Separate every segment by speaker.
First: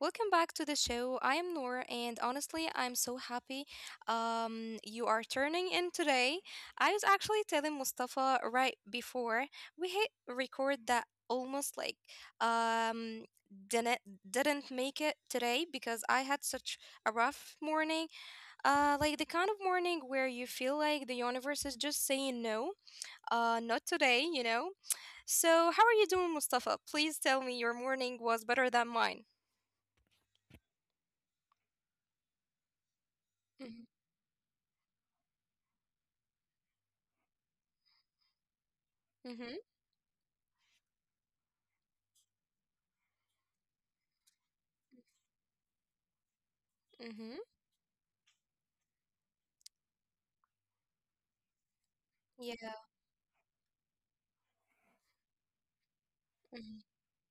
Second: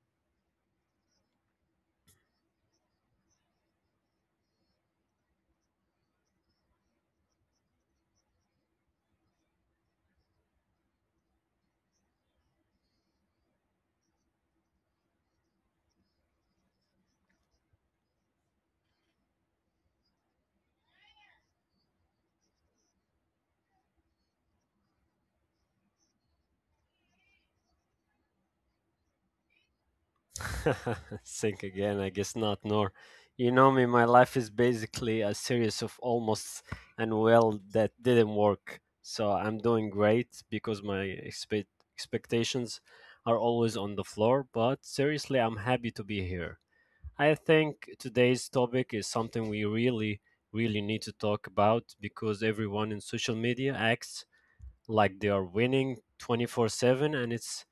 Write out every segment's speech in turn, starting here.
Speaker 1: Welcome back to the show. I am Noor, and honestly, I'm so happy you are turning in today. I was actually telling Mustafa right before we hit record that almost like um, didn't didn't make it today because I had such a rough morning. Like the kind of morning where you feel like the universe is just saying no. Not today. So, how are you doing, Mustafa? Please tell me your morning was better than mine.
Speaker 2: Think again, I guess not, Nor. You know me, my
Speaker 1: Mhm,
Speaker 2: life is basically a series of almost and well that didn't work. So I'm doing
Speaker 1: mhm,
Speaker 2: great because my expectations are always on the floor, but seriously, I'm happy to be here. I
Speaker 1: mhm.
Speaker 2: think today's topic is something we really, really need to talk about because everyone
Speaker 1: Yeah,
Speaker 2: in social media acts like they are winning 24/7,
Speaker 1: mhm.
Speaker 2: and it's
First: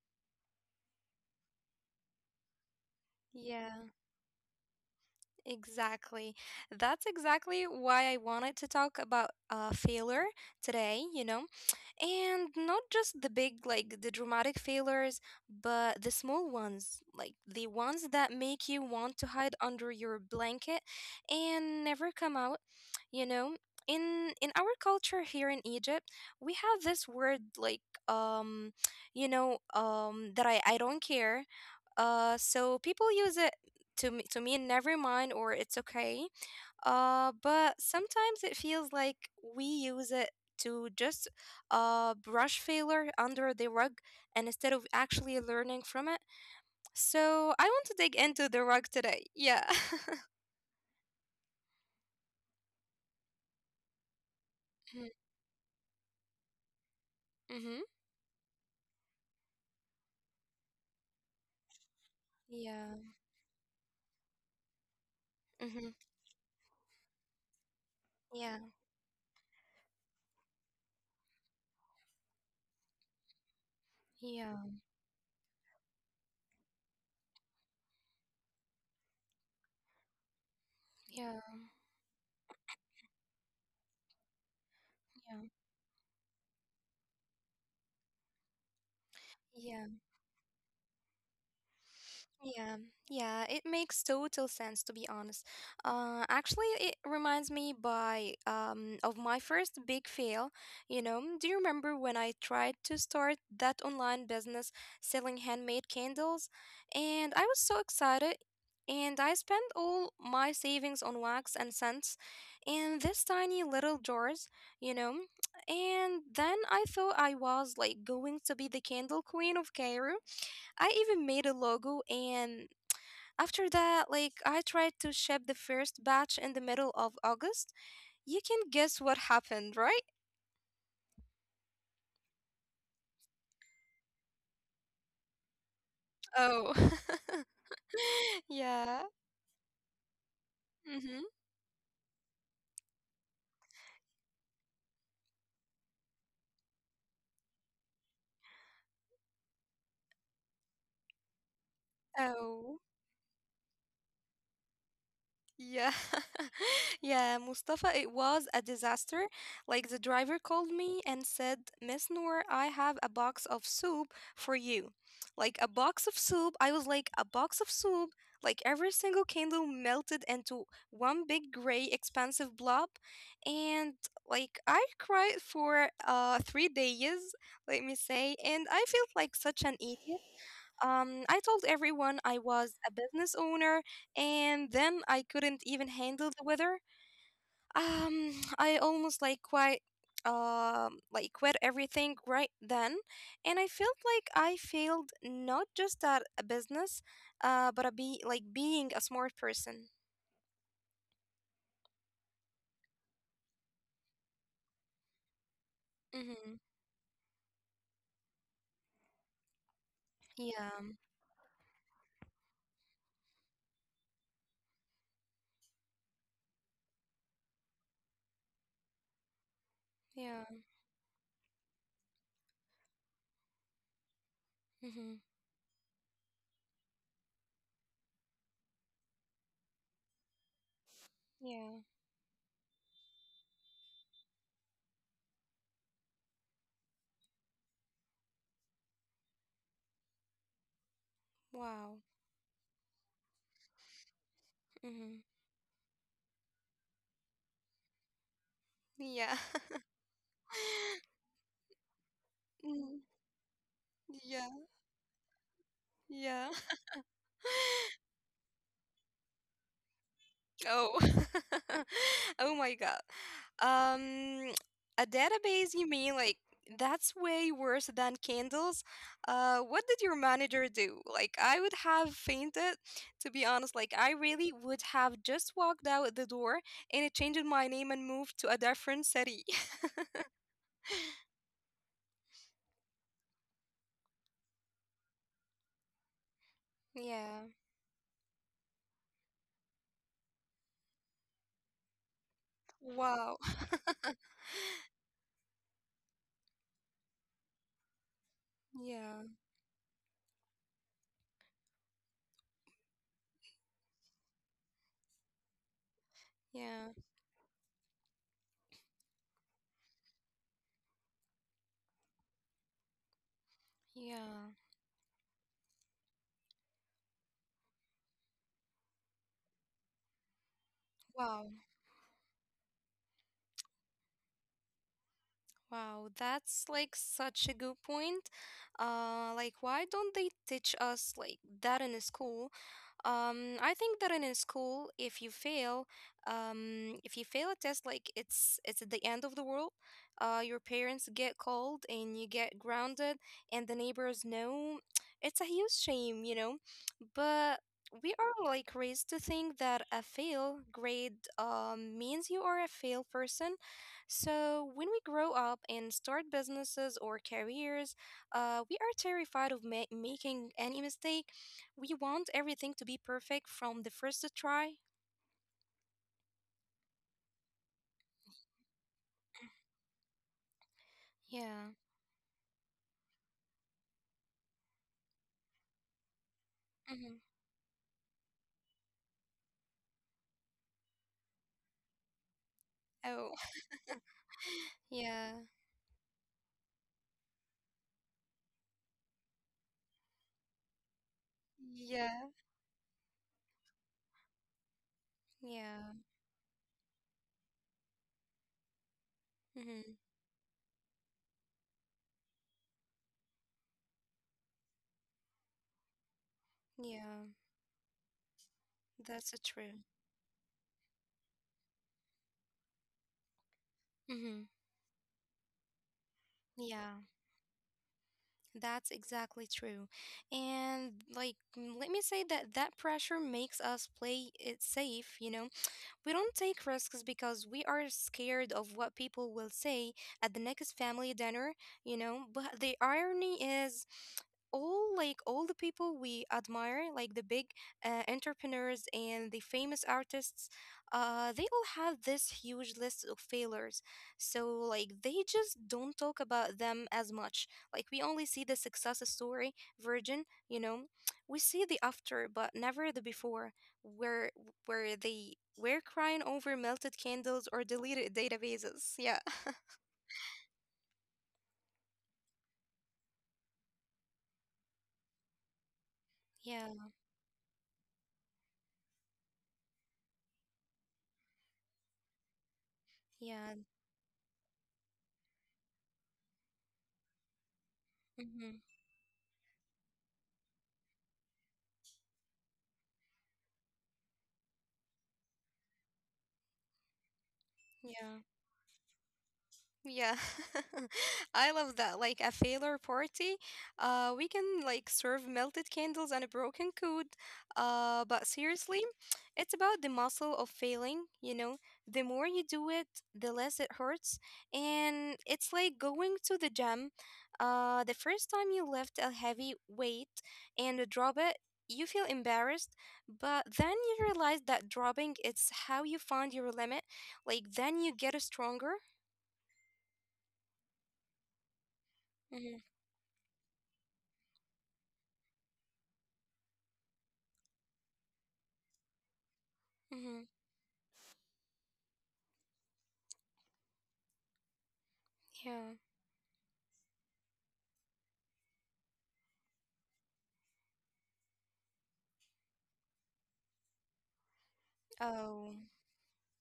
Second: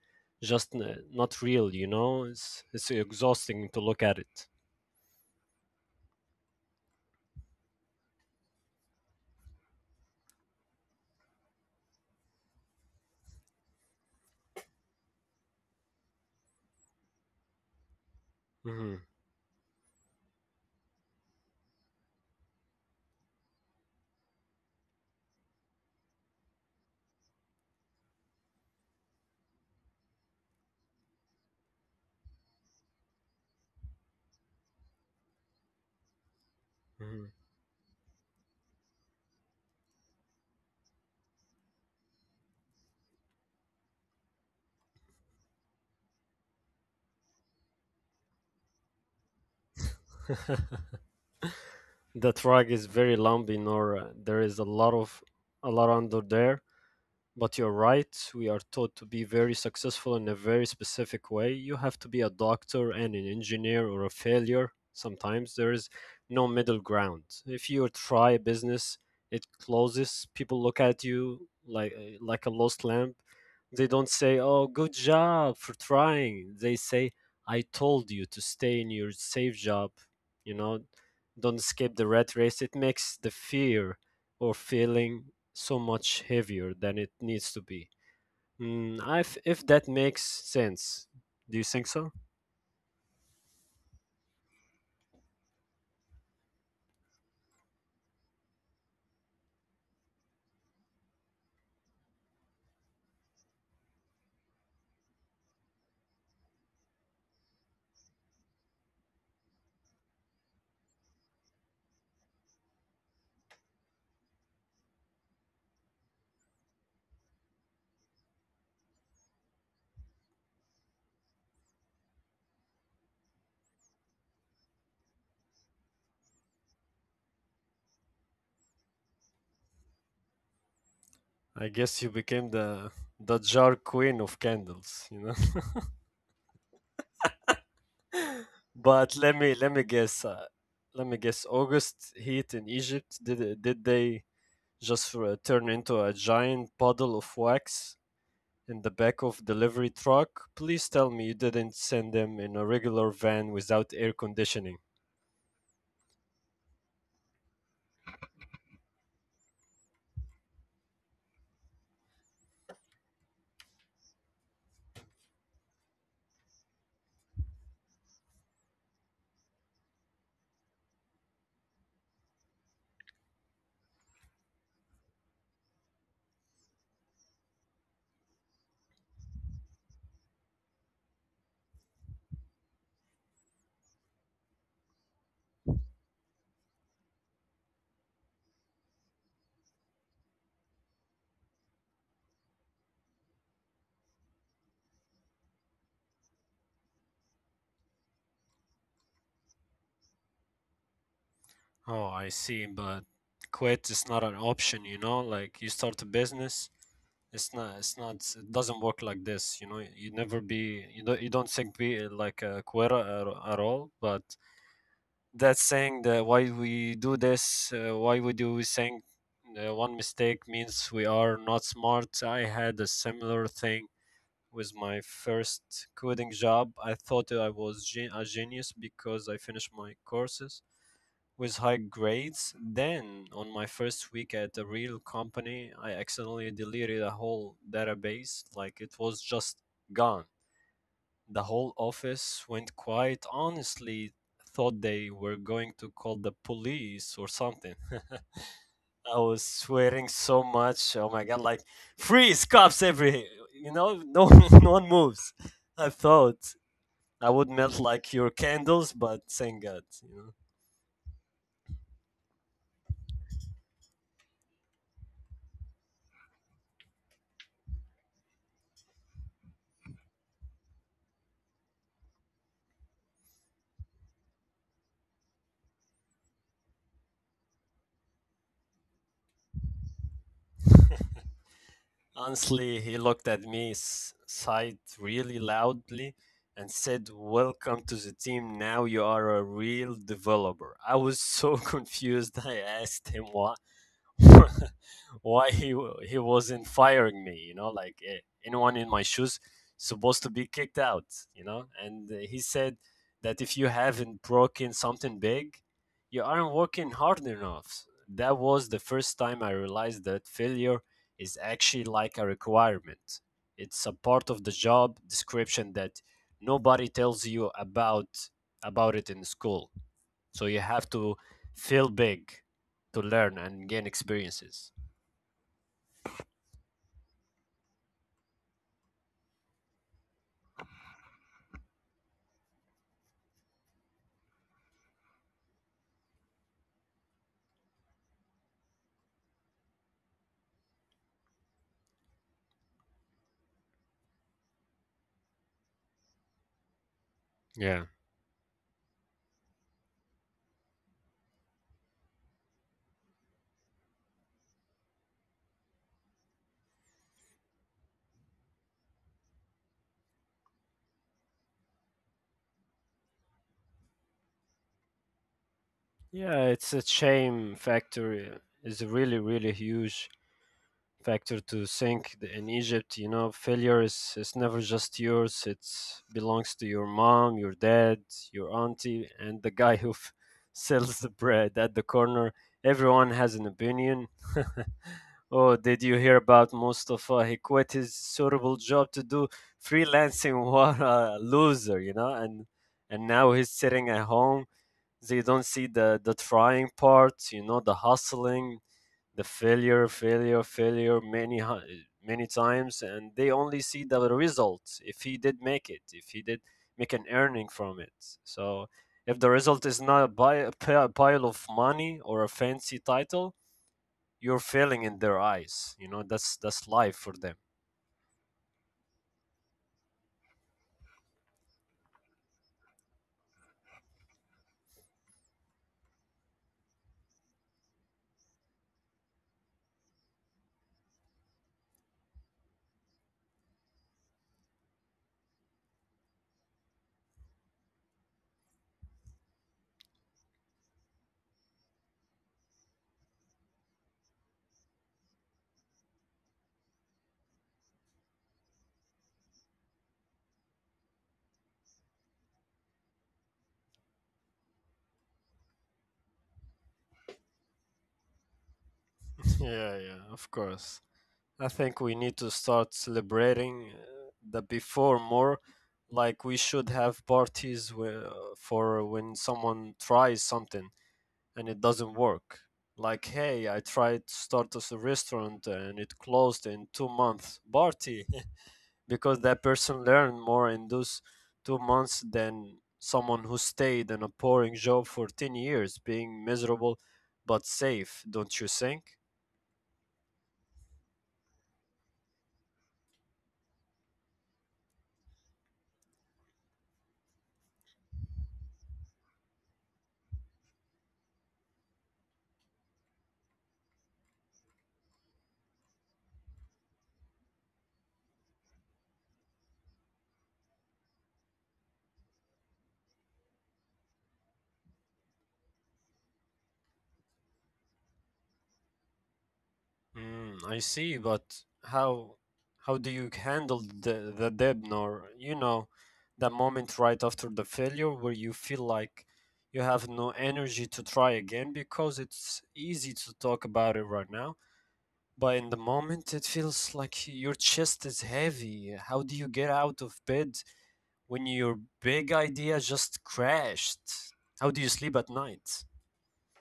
Speaker 2: just n- not real. You know, it's exhausting to
Speaker 1: Yeah,
Speaker 2: look at it.
Speaker 1: exactly. That's exactly why I wanted to talk about failure today. And not just the big like the dramatic failures but the small ones like the ones that make you
Speaker 2: Hmm
Speaker 1: want to hide under your blanket and never come out you know in our culture here in Egypt we have this word like um that I don't care, so people use it to mean never mind or it's okay,
Speaker 2: hmm.
Speaker 1: but sometimes it feels like we use it to just brush failure under the rug and instead of actually learning from it. So I want to dig into the rug today. Yeah.
Speaker 2: The track is very lumpy, Nora. There is a lot under there. But
Speaker 1: Mm-hmm.
Speaker 2: you're right, we are taught to be very successful in a very specific way. You have to be a doctor
Speaker 1: Yeah.
Speaker 2: and an engineer or a failure. Sometimes there
Speaker 1: Mm-hmm.
Speaker 2: is no middle ground. If you try a
Speaker 1: Yeah.
Speaker 2: business, it closes. People look at you like a lost lamb. They don't say,
Speaker 1: Yeah.
Speaker 2: "Oh, good job for trying." They say, "I told you to stay in your safe job." You know,
Speaker 1: Yeah.
Speaker 2: don't skip the rat race. It makes the fear or feeling
Speaker 1: Yeah.
Speaker 2: so much heavier than it needs to be. If that
Speaker 1: Yeah.
Speaker 2: makes sense, do you think so?
Speaker 1: Yeah, yeah, it makes total sense to be honest. Actually, it reminds me by of my first big fail. Do you remember when I tried to start that online business selling handmade candles, and I was so excited, and I spent all my savings on wax and scents, in this tiny little jars. You know, and then I thought I was like going to be the candle queen of Cairo. I even made a logo and after that like I tried to ship the first batch in the middle of August. You can guess what happened, right?
Speaker 2: I guess you became the jar queen of candles, you know.
Speaker 1: Oh. Yeah.
Speaker 2: But let me
Speaker 1: Mhm.
Speaker 2: guess. August heat in Egypt, did they just turn into a giant puddle of wax in the back of delivery truck? Please tell me you didn't send them in a
Speaker 1: Oh.
Speaker 2: regular van without air conditioning.
Speaker 1: Yeah, yeah, Mustafa, it was a disaster. Like the driver called me and said, "Miss Noor, I have a box of soup for you." Like a box of soup. I was like, a box of soup? Like every single candle melted into one big gray expansive blob. And like I cried for 3 days, let me say, and I felt like such an idiot. I told everyone I was a business owner, and then I couldn't even handle the weather. I almost like quit everything right then, and I felt like I failed not just at a business, but a be like being a smart person.
Speaker 2: Oh, I see, but quit is not an option, you know? Like, you start a
Speaker 1: Mm-hmm.
Speaker 2: business, it's not, it doesn't work like this, you know? You never be
Speaker 1: Yeah.
Speaker 2: you don't think be like a quitter at all, but that's saying that why we do this, why we do we think one mistake
Speaker 1: Yeah.
Speaker 2: means we are not smart. I had a similar thing with my
Speaker 1: Mm-hmm.
Speaker 2: first coding job. I thought I was a genius because I finished my courses with high
Speaker 1: Yeah.
Speaker 2: grades. Then, on my first week at a real company, I accidentally deleted a whole database. Like, it was just gone. The whole
Speaker 1: Wow.
Speaker 2: office went quiet. Honestly, thought they
Speaker 1: Mm-hmm.
Speaker 2: were going to call the police or something. I was
Speaker 1: Yeah.
Speaker 2: sweating so much. Oh my god! Like freeze, cops
Speaker 1: Mm,
Speaker 2: every. You know, no,
Speaker 1: yeah.
Speaker 2: no one moves. I thought
Speaker 1: Yeah.
Speaker 2: I would melt like your candles, but thank God. You know.
Speaker 1: Oh. Oh my God. Um, a database, you mean like that's way worse than candles. What did your manager do? Like, I would have fainted, to be honest. Like, I really would have just walked out the door and it changed my name and moved to a different city.
Speaker 2: Honestly, he looked at me, sighed really loudly, and said,
Speaker 1: Yeah.
Speaker 2: "Welcome to the team. Now you are a real developer." I was so confused. I asked him
Speaker 1: Wow.
Speaker 2: why. Why he wasn't firing me. You know, like, anyone in my
Speaker 1: Yeah.
Speaker 2: shoes supposed to be kicked out, you know. And he said that if you haven't broken something big, you aren't
Speaker 1: Yeah.
Speaker 2: working hard enough. That was the first time I realized that failure is actually like a requirement. It's a part of
Speaker 1: Yeah.
Speaker 2: the job description that nobody tells you about it in school, so you have to
Speaker 1: Wow.
Speaker 2: feel big to learn and gain experiences.
Speaker 1: Wow, that's like such a good point. Like, why don't they teach us like that in school? I think that in school, if you fail a test, like it's the end of the world. Your parents get called and you get grounded, and the neighbors know. It's a huge shame. But
Speaker 2: Yeah.
Speaker 1: we are like raised to think that a fail grade means you are a fail person. So when we grow up and start businesses or careers, we are terrified of making any mistake. We want everything to be perfect from the first try.
Speaker 2: Yeah, it's a shame factor. It's a really, really huge factor to
Speaker 1: Yeah.
Speaker 2: think in Egypt. You know, failure is never just yours. It belongs to your
Speaker 1: Hmm.
Speaker 2: mom, your dad, your auntie, and the guy who sells the bread at the corner. Everyone
Speaker 1: Oh,
Speaker 2: has an opinion.
Speaker 1: yeah.
Speaker 2: Oh, did you hear about Mustafa? He quit his suitable job to do freelancing. What a loser, you know?
Speaker 1: Yeah.
Speaker 2: And now he's sitting at home. They don't see
Speaker 1: Yeah.
Speaker 2: the trying part, you know, the hustling, the failure,
Speaker 1: Hmm.
Speaker 2: failure, failure many many times, and they only see the results. If he did make it, if he did make an
Speaker 1: Yeah.
Speaker 2: earning from it, so if the
Speaker 1: That's
Speaker 2: result
Speaker 1: true.
Speaker 2: is not a pile of money or a fancy title, you're
Speaker 1: Hmm.
Speaker 2: failing in their eyes. You know, that's life
Speaker 1: Yeah.
Speaker 2: for them.
Speaker 1: That's exactly true. And like, let me say that that pressure makes us play it safe, you know? We don't take risks because we are scared of what people will say at the next family dinner. But the irony is, all the people we admire, like the big entrepreneurs and the famous artists, they all have this huge list of failures. So like they just don't talk about them as much. Like we only see the success story, Virgin. We see the after, but never the before. Where where they were crying over melted candles or deleted databases. Yeah.
Speaker 2: Yeah, yeah, of course. I think we need to start celebrating the before more. Like, we should
Speaker 1: Yeah.
Speaker 2: have parties where, for when someone tries something and it doesn't work. Like, hey,
Speaker 1: Yeah.
Speaker 2: I tried to start as a restaurant and it closed in 2 months. Party.
Speaker 1: Hmm.
Speaker 2: Because that person learned more in those 2 months than someone who stayed in a boring job for 10 years, being miserable but safe,
Speaker 1: Yeah.
Speaker 2: don't you think?
Speaker 1: Yeah, I love that. Like a failure party, we can like serve melted candles and a broken code. But seriously, it's about the muscle of failing. The more you do it, the less it hurts. And it's like going to the gym. The first time you lift a heavy weight and drop it, you feel embarrassed. But then you realize that dropping it's how you find your limit. Like then you get stronger.
Speaker 2: I see, but how
Speaker 1: Mm-hmm.
Speaker 2: how do you handle the dip? Or, you know, that moment right after the failure where you feel like you have no
Speaker 1: Mm-hmm.
Speaker 2: energy to try again, because it's easy to talk about it right now? But in the
Speaker 1: Yeah.
Speaker 2: moment, it feels like your chest is heavy. How do you get out of bed when your big idea just crashed? How do you sleep at night?
Speaker 1: Oh,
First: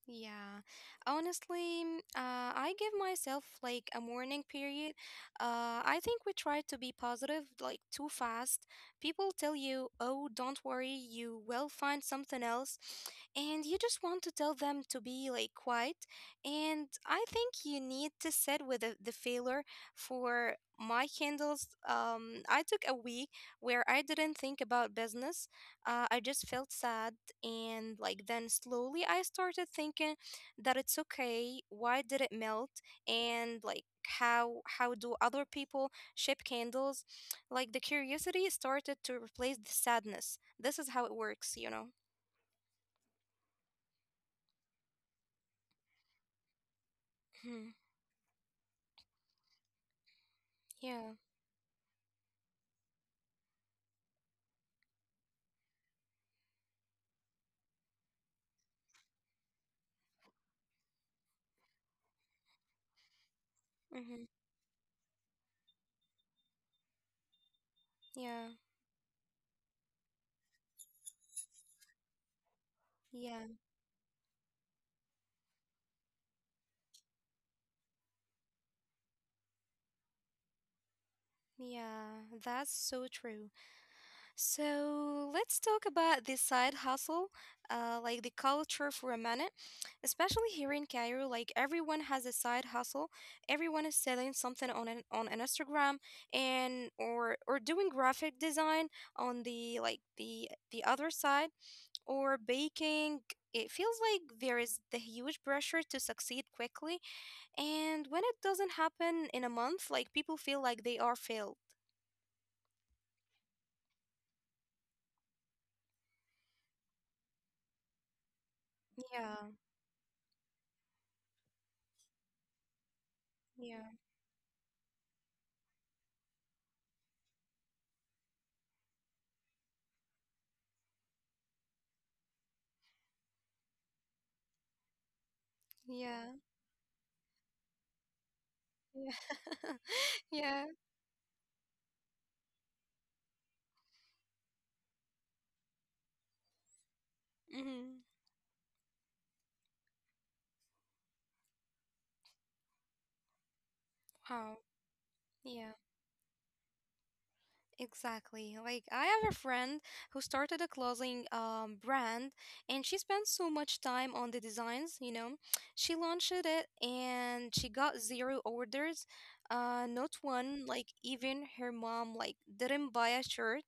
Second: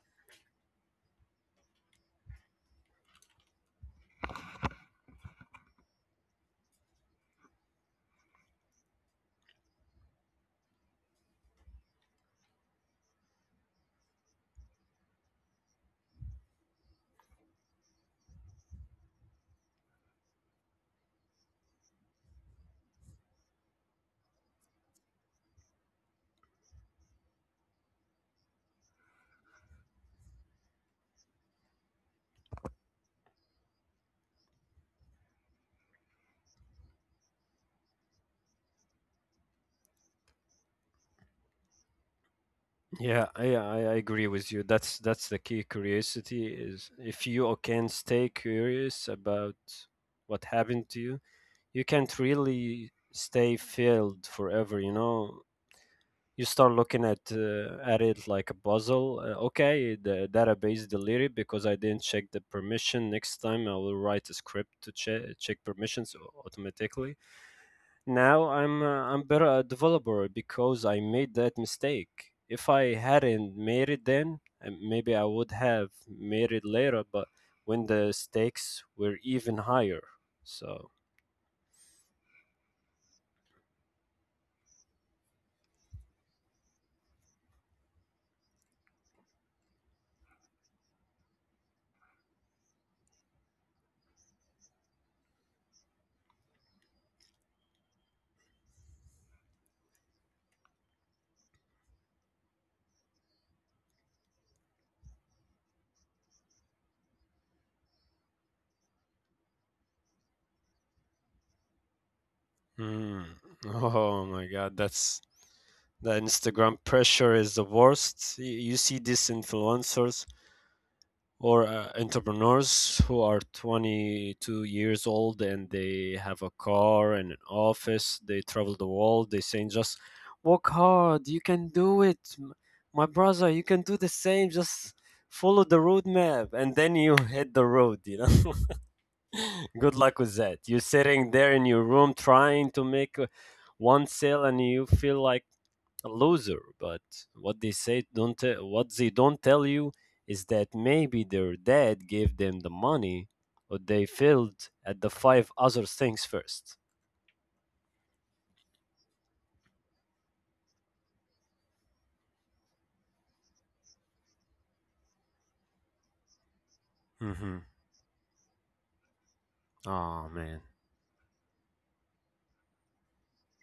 Speaker 1: yeah. Honestly, I give myself like a mourning period. I think we try to be positive like too fast. People tell you, "Oh, don't worry, you will find something else," and you just want to tell them to be like quiet. And I think you need to sit with the failure for. My candles, I took a week where I didn't think about business. I just felt sad and like then slowly I started thinking that it's okay. Why did it melt? And like how do other people ship candles? Like the curiosity started to replace the sadness. This is how it works.
Speaker 2: Yeah, I agree with you. That's the key. Curiosity is, if you
Speaker 1: Mhm.
Speaker 2: can stay curious about what happened to
Speaker 1: Yeah.
Speaker 2: you, you can't really stay filled forever. You know, you start looking at it like a puzzle. Okay, the database deleted because I didn't check the permission. Next time I will
Speaker 1: Hmm.
Speaker 2: write a script to check permissions automatically.
Speaker 1: Yeah.
Speaker 2: Now I'm better a developer because I made that mistake. If I
Speaker 1: Yeah.
Speaker 2: hadn't made it then, maybe I would have made it later. But when the stakes were even higher, so.
Speaker 1: Yeah. That's so true. So let's talk about this side hustle, like the culture for a minute. Especially here in Cairo, like everyone has a side hustle. Everyone is selling something on an Instagram and or doing graphic design on the like the other side or baking. It feels like there is the huge pressure to succeed quickly, and when it doesn't happen in a month, like people feel like they are failed.
Speaker 2: Mm. Oh my God, that's the Instagram pressure is the worst. You see these
Speaker 1: Yeah,
Speaker 2: influencers or entrepreneurs who are
Speaker 1: yeah,
Speaker 2: 22 years old and they have a car and an office. They travel the world. They saying just work hard. You can do it, my brother. You can do the same. Just follow the
Speaker 1: yeah,
Speaker 2: roadmap, and then you hit the road. You know.
Speaker 1: yeah.
Speaker 2: Good luck with that.
Speaker 1: Yeah.
Speaker 2: You're sitting there in your room trying to make one sale, and you feel like a loser. But what they
Speaker 1: Mm-hmm.
Speaker 2: say, don't te- what they don't tell you is that maybe their dad gave them the money, or they
Speaker 1: Wow.
Speaker 2: failed at the five
Speaker 1: Yeah,
Speaker 2: other things first.
Speaker 1: exactly. Like I have a friend who started a clothing brand and she spent so much time on the designs. She launched it and
Speaker 2: Mm-hmm.
Speaker 1: she got zero orders. Not
Speaker 2: Oh man.
Speaker 1: one, like even her mom like didn't buy a shirt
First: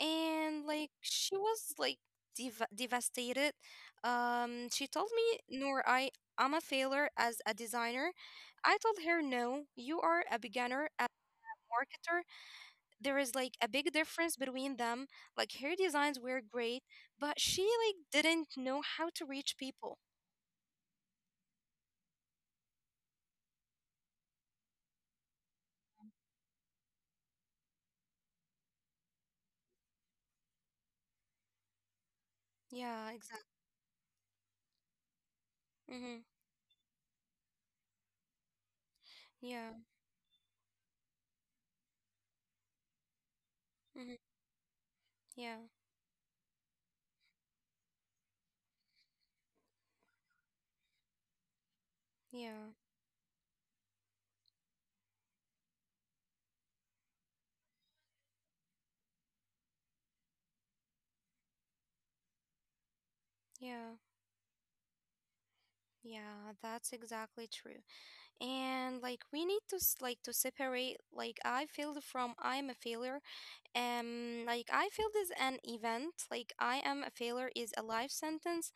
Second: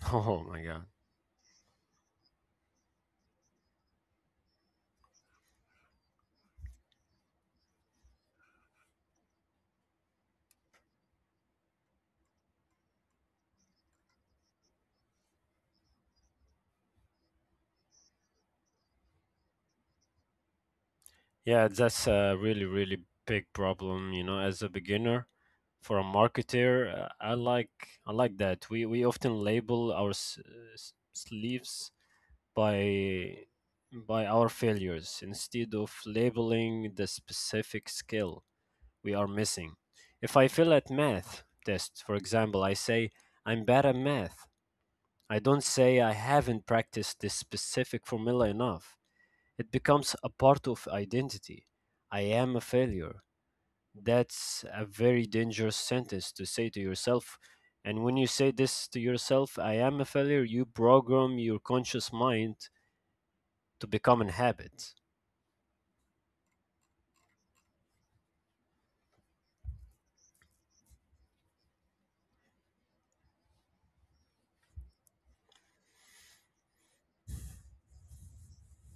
Speaker 2: Oh my
Speaker 1: and
Speaker 2: god.
Speaker 1: like she was like devastated. She told me, "Nor, I'm a failure as a designer." I told her, no, you are a beginner marketer, there is like a big difference between them. Like her designs were great, but she like didn't know how to reach people.
Speaker 2: Yeah, that's a really really big problem. You know, as a beginner, for a marketer, I like that. We often label our sleeves
Speaker 1: Yeah, exactly.
Speaker 2: by our failures instead of
Speaker 1: Mm-hmm.
Speaker 2: labeling the specific skill we are
Speaker 1: Yeah.
Speaker 2: missing. If I fail at math test, for example, I say I'm bad at
Speaker 1: Mm-hmm.
Speaker 2: math. I
Speaker 1: Yeah.
Speaker 2: don't say I haven't practiced this specific formula enough. It becomes a part of identity. I am a
Speaker 1: Yeah.
Speaker 2: failure. That's a very dangerous sentence to say to yourself. And when you say this to yourself, "I am a failure," you program your conscious mind to
Speaker 1: Yeah.
Speaker 2: become an habit.
Speaker 1: Yeah, that's exactly true. And like we need to like to separate like I failed from I'm a failure. Like I feel this an event, like I am a failure is a life sentence.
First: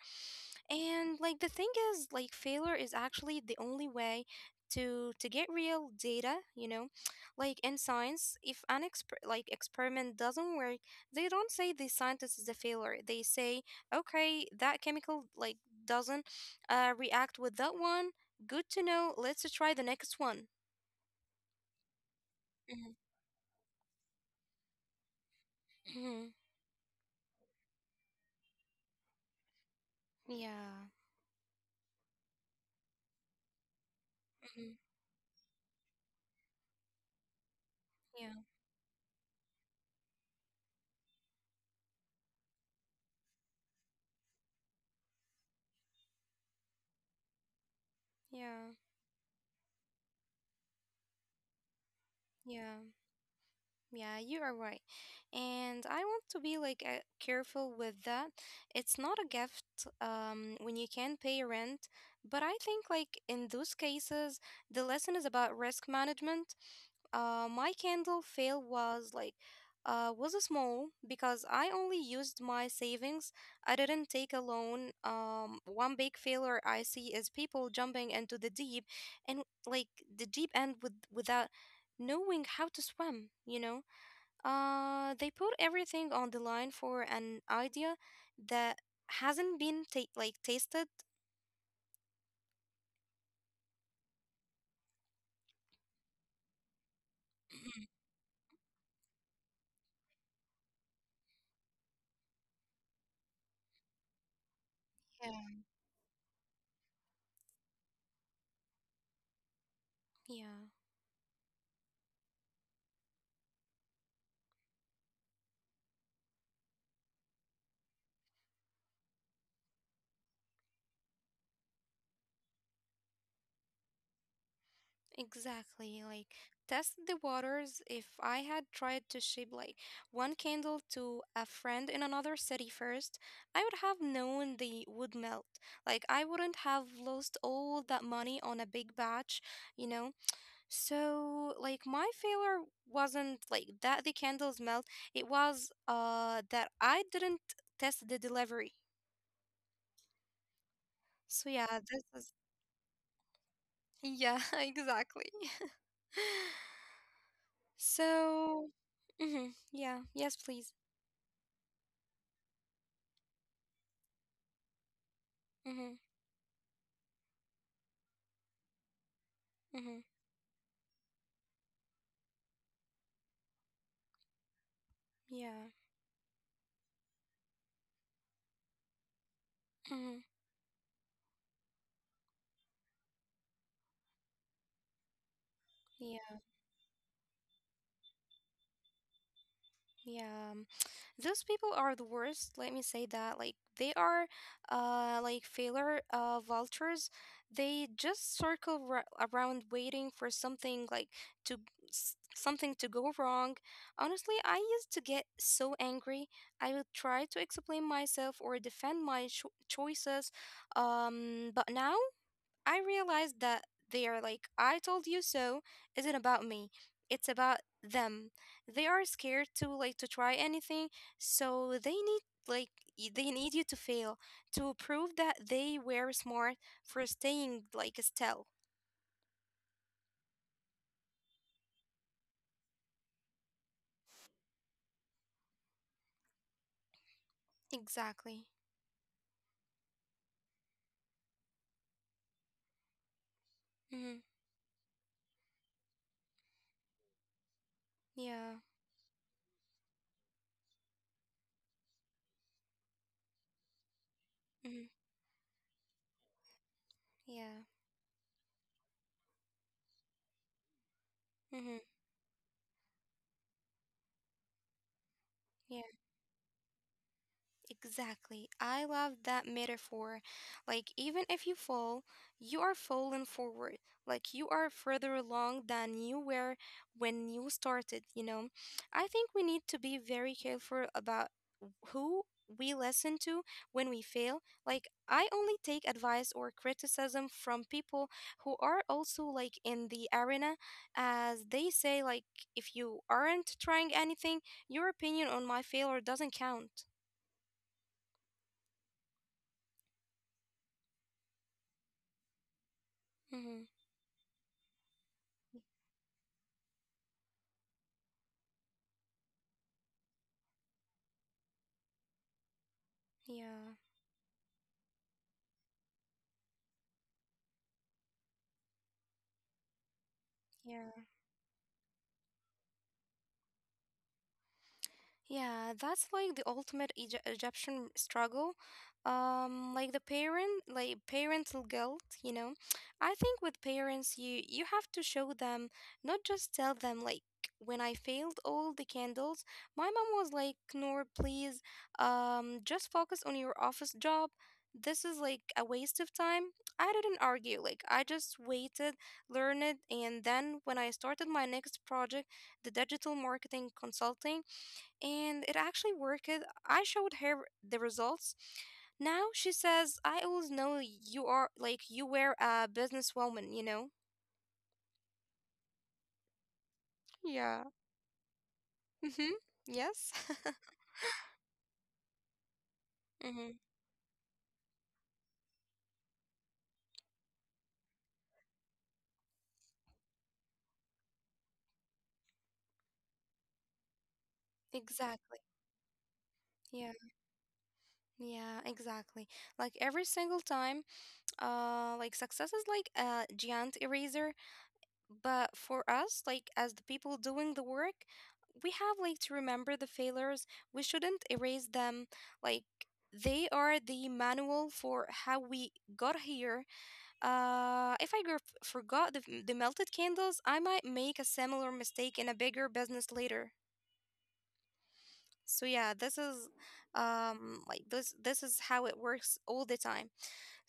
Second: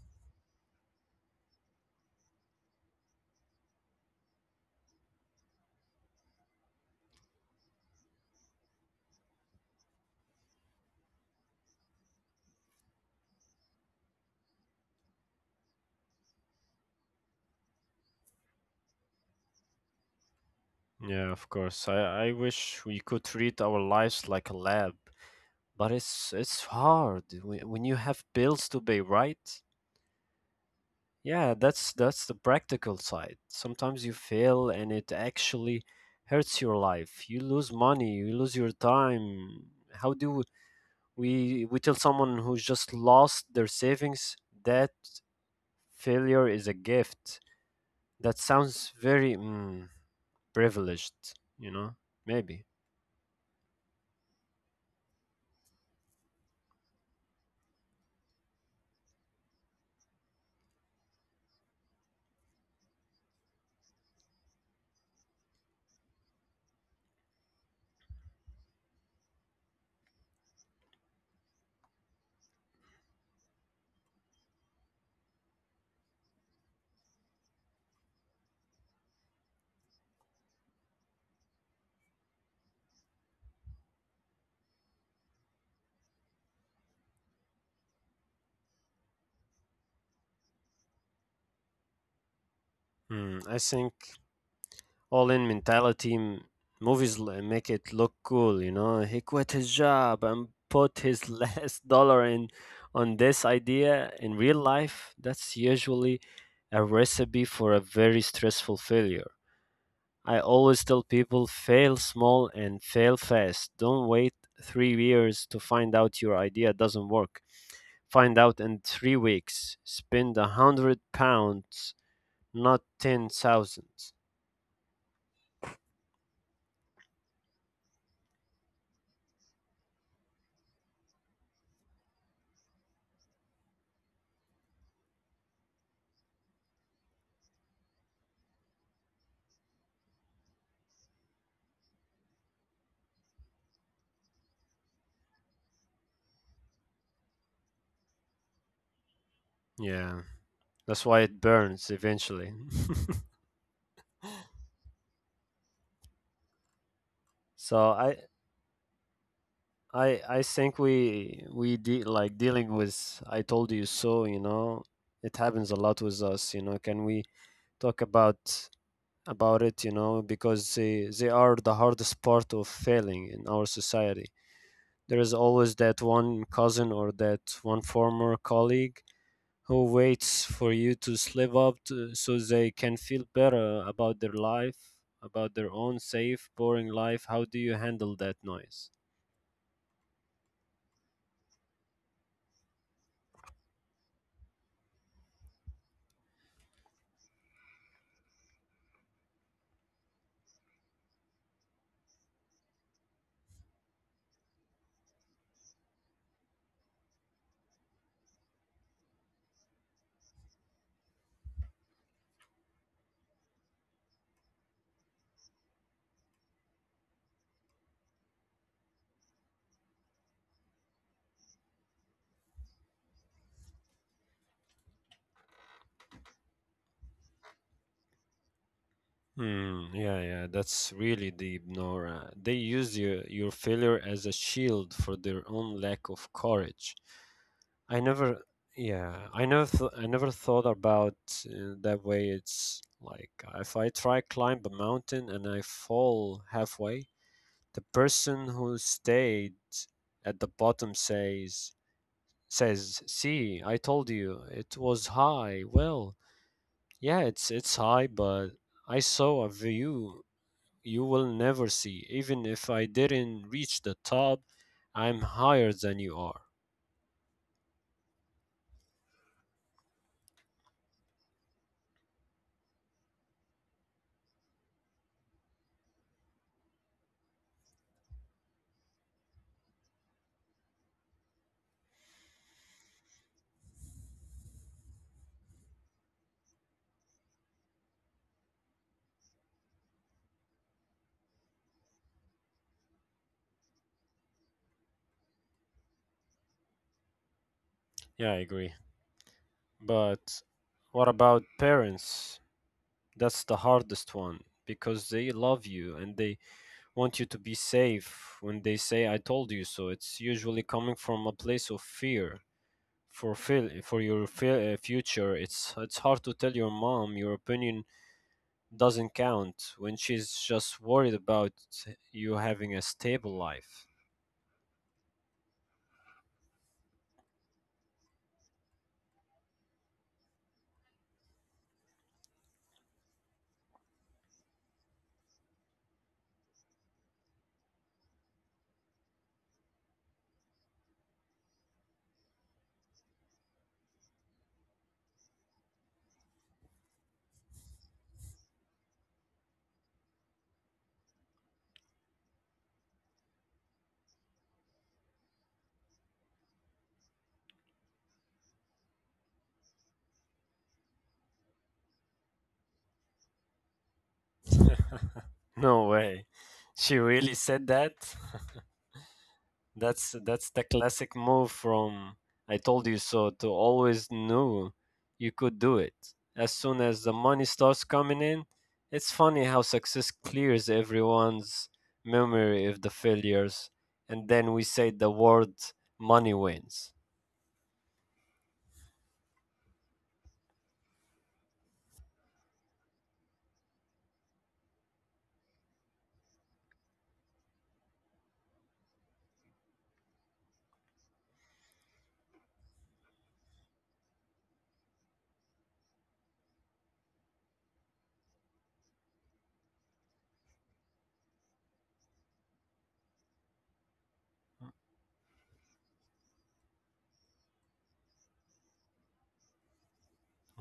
Speaker 1: And like the thing is like failure is actually the only way to get real data. Like in science if an experiment doesn't work they don't say the scientist is a failure. They say okay, that chemical like doesn't react with that one. Good to know, let's try the next one.
Speaker 2: Yeah, of course. I wish
Speaker 1: Mhm.
Speaker 2: we could treat our lives like a lab, but
Speaker 1: Mhm.
Speaker 2: it's hard when you have bills to pay, right?
Speaker 1: Yeah.
Speaker 2: Yeah, that's the practical side. Sometimes you
Speaker 1: Mhm.
Speaker 2: fail and it actually hurts your life. You lose money,
Speaker 1: Yeah.
Speaker 2: you lose your time. How do we tell someone who's just lost their savings that failure is a gift? That
Speaker 1: Yeah.
Speaker 2: sounds very privileged, you know? Maybe.
Speaker 1: Yeah. Yeah, you are right. And I want to be like careful with that. It's not a gift when you can pay rent, but I think like in those cases the lesson is about risk management. My candle fail was like was a small because I only used my savings. I didn't take a loan. One big failure I see is people jumping into and like the deep end without knowing how to swim, you know? They put everything on the line for an idea that hasn't been tasted.
Speaker 2: Hmm, I think all in mentality movies make it look cool. You know, he quit his job and put his last dollar in on this idea. In real life,
Speaker 1: Yeah.
Speaker 2: that's usually a recipe for a very stressful failure.
Speaker 1: Yeah,
Speaker 2: I always tell people, fail small and fail fast. Don't wait 3 years to find out your idea doesn't work. Find out in 3 weeks. Spend a £100, not 10,000.
Speaker 1: exactly. Like test the waters. If I had tried to ship like one candle to a friend in another city first, I would have known they would melt. Like I wouldn't have lost all that money on a big batch, you know? So, like, my failure wasn't like that the candles melt. It was that I didn't test the delivery.
Speaker 2: Yeah. That's why it
Speaker 1: So yeah,
Speaker 2: burns
Speaker 1: this is
Speaker 2: eventually.
Speaker 1: yeah, exactly.
Speaker 2: So I
Speaker 1: So, mhm, yeah,
Speaker 2: I
Speaker 1: yes,
Speaker 2: I
Speaker 1: please.
Speaker 2: think we de like dealing with "I told you so," you know, it happens a
Speaker 1: Mhm,
Speaker 2: lot with us, you know. Can we talk about it, you
Speaker 1: mhm,
Speaker 2: know, because they are the hardest part of failing in our society. There is
Speaker 1: yeah,
Speaker 2: always that one cousin or that one former colleague who
Speaker 1: mhm,
Speaker 2: waits for you to slip up so they can feel better about their life, about their own
Speaker 1: yeah,
Speaker 2: safe, boring life. How do you handle that noise?
Speaker 1: yeah. Those people are the worst. Let me say that. Like they are, like failure vultures. They just circle around, waiting for to something to go wrong. Honestly, I used to get so angry. I would try to explain myself or defend my choices. But now I realized that they are like, I told you so, isn't about me. It's about them. They are scared to like to try anything, so they need like you to fail to prove that they were smart for staying like Estelle.
Speaker 2: Hmm. Yeah, yeah, that's really deep, Nora. They use your failure as a shield for their own lack of courage. I
Speaker 1: Exactly.
Speaker 2: never, yeah, I never thought about that way. It's like, if I
Speaker 1: Mm-hmm.
Speaker 2: try climb a mountain and I fall halfway, the
Speaker 1: Yeah.
Speaker 2: person who stayed at the bottom says, "See, I told you
Speaker 1: Mm-hmm.
Speaker 2: it was high." Well, yeah,
Speaker 1: Yeah.
Speaker 2: it's high, but I saw a view you will
Speaker 1: Mm-hmm.
Speaker 2: never see. Even if I didn't reach the top, I'm
Speaker 1: Yeah.
Speaker 2: higher than you are.
Speaker 1: Exactly. I love that metaphor. Like, even if you fall, you are falling forward. Like, you are further along than you were when you started, you know? I think we need to be very careful about who we listen to when we fail. Like, I only take advice or criticism from people who are also, like, in the arena. As they say, like, if you aren't trying anything, your opinion on my failure doesn't count.
Speaker 2: Yeah, I agree. But what about parents? That's the
Speaker 1: Hmm.
Speaker 2: hardest one because they love you and they want you to be safe when they say I told you so. It's usually coming from a place of fear for fil-
Speaker 1: Yeah,
Speaker 2: for your fi- uh, future. It's hard to tell your mom your opinion doesn't count when she's just
Speaker 1: yeah.
Speaker 2: worried about you having a stable life.
Speaker 1: Yeah, that's like the ultimate Egyptian struggle. Like parental guilt. I think with parents, you have to show them, not just tell them like when I failed all the candles, my mom was like, "Noor, please, just focus on your office job. This is like a waste of time." I didn't argue. Like I just waited, learned, and then when I started my next project, the digital marketing consulting, and it actually worked. I showed her the results. Now she says, "I always know you are like you were a businesswoman, you know."
Speaker 2: No way. She really
Speaker 1: Yeah.
Speaker 2: said that?
Speaker 1: Mhm. Yes.
Speaker 2: That's the classic move from I told you so to
Speaker 1: Mhm.
Speaker 2: always knew you could do it. As soon as the money starts coming in, it's funny how success clears everyone's memory of the failures and then we say the
Speaker 1: Exactly.
Speaker 2: word money wins.
Speaker 1: Yeah. Yeah, exactly. Like every single time, like success is like a giant eraser. But for us, like as the people doing the work, we have like to remember the failures. We shouldn't erase them. Like they are the manual for how we got here. If I forgot the melted candles, I might make a similar mistake in a bigger business later. So yeah, this is how it works all the time.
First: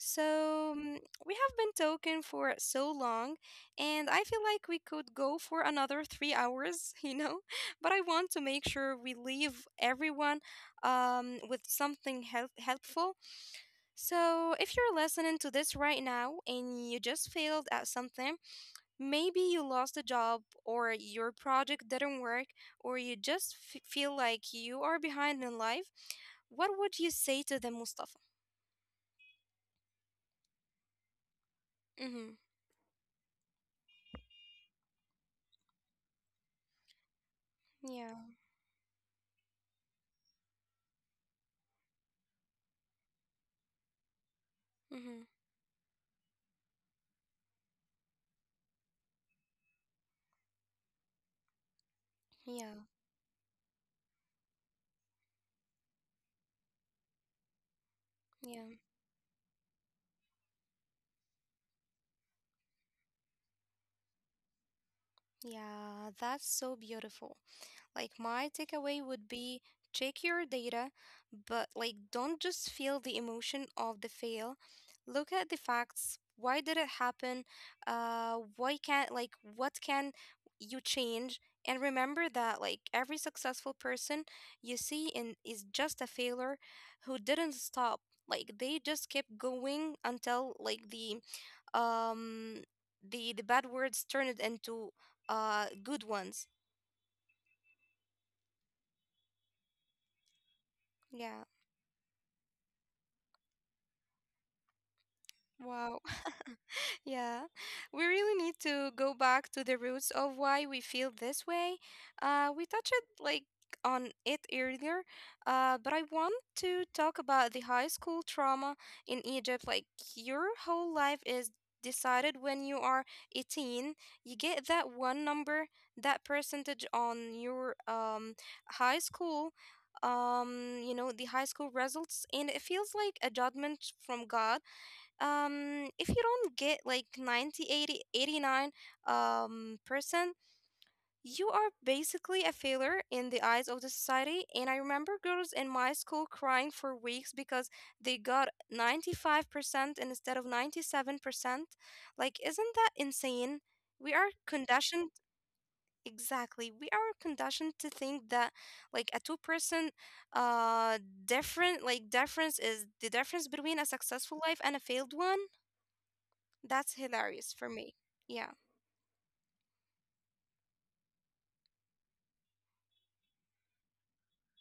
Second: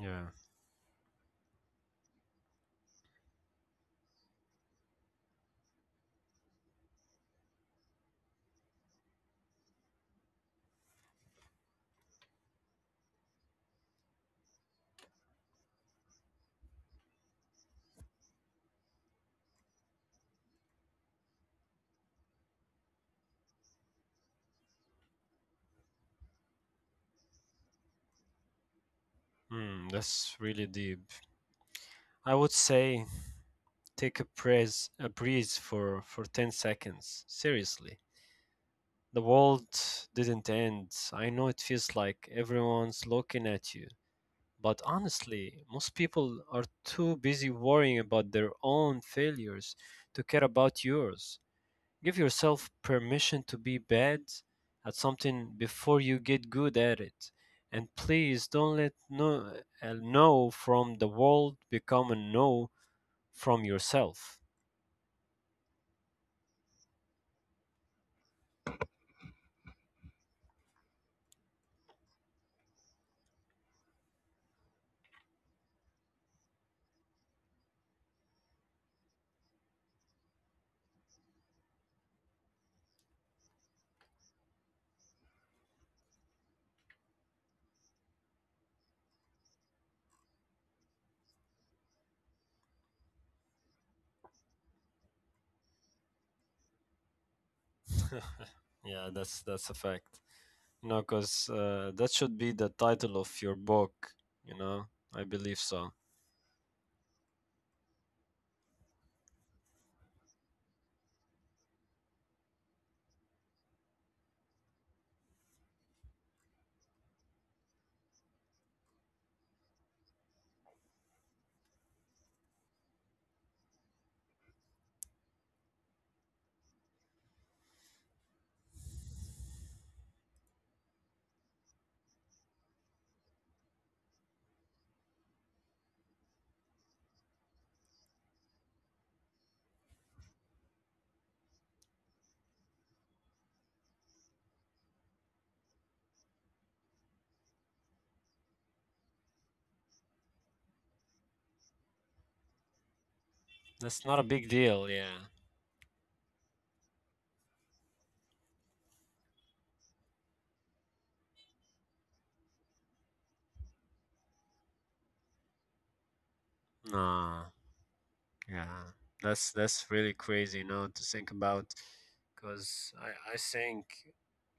Speaker 2: Yeah.
Speaker 1: we have been talking for so long, and I feel like we could go for another 3 hours, you know? But I want to make sure we leave everyone with something helpful. So, if you're listening to this right now and you just failed at something, maybe you lost a job, or your project didn't work, or you just feel like you are behind in life, what would you say to them, Mustafa?
Speaker 2: Hmm, that's really deep.
Speaker 1: Mm-hmm.
Speaker 2: I would say take a breeze for 10 seconds. Seriously.
Speaker 1: Yeah.
Speaker 2: The world didn't end. I know it feels like everyone's looking at you. But
Speaker 1: Mm-hmm.
Speaker 2: honestly, most people are too busy worrying about their own failures to care about yours. Give yourself
Speaker 1: Yeah.
Speaker 2: permission to be bad at something before you get good at it. And please
Speaker 1: Yeah,
Speaker 2: don't let a no from the world become a no from yourself.
Speaker 1: yeah, that's so beautiful. Like my takeaway would be check your data, but like don't just feel the emotion of the fail. Look at the facts. Why did it happen? Why can't like what can you change? And remember that like every successful person you see in is just a failure who didn't stop. Like they just kept going until like um the bad words turned into good ones.
Speaker 2: Yeah, that's a fact. No,
Speaker 1: Yeah.
Speaker 2: because that should be the title of your book, you know? I believe so.
Speaker 1: Wow. Yeah. We really need to go back to the roots of why we feel this way. We touched like on it earlier, but I want to talk about the high school trauma in Egypt. Like your whole life is decided when you are 18. You get that one number, that percentage on your high school results, and it feels like a judgment from God. If you don't get like 90, 80, 89 percent, you are basically a failure in the eyes of the society, and I remember girls in my school crying for weeks because they got 95% instead of 97%. Like, isn't that insane?
Speaker 2: That's
Speaker 1: We
Speaker 2: not a
Speaker 1: are
Speaker 2: big deal,
Speaker 1: conditioned.
Speaker 2: yeah.
Speaker 1: Exactly, we are conditioned to think that like a 2% uh different like difference is the difference between a successful life and a failed one. That's
Speaker 2: Nah,
Speaker 1: hilarious for me. Yeah.
Speaker 2: yeah. That's really crazy, you know, to think about. Because I think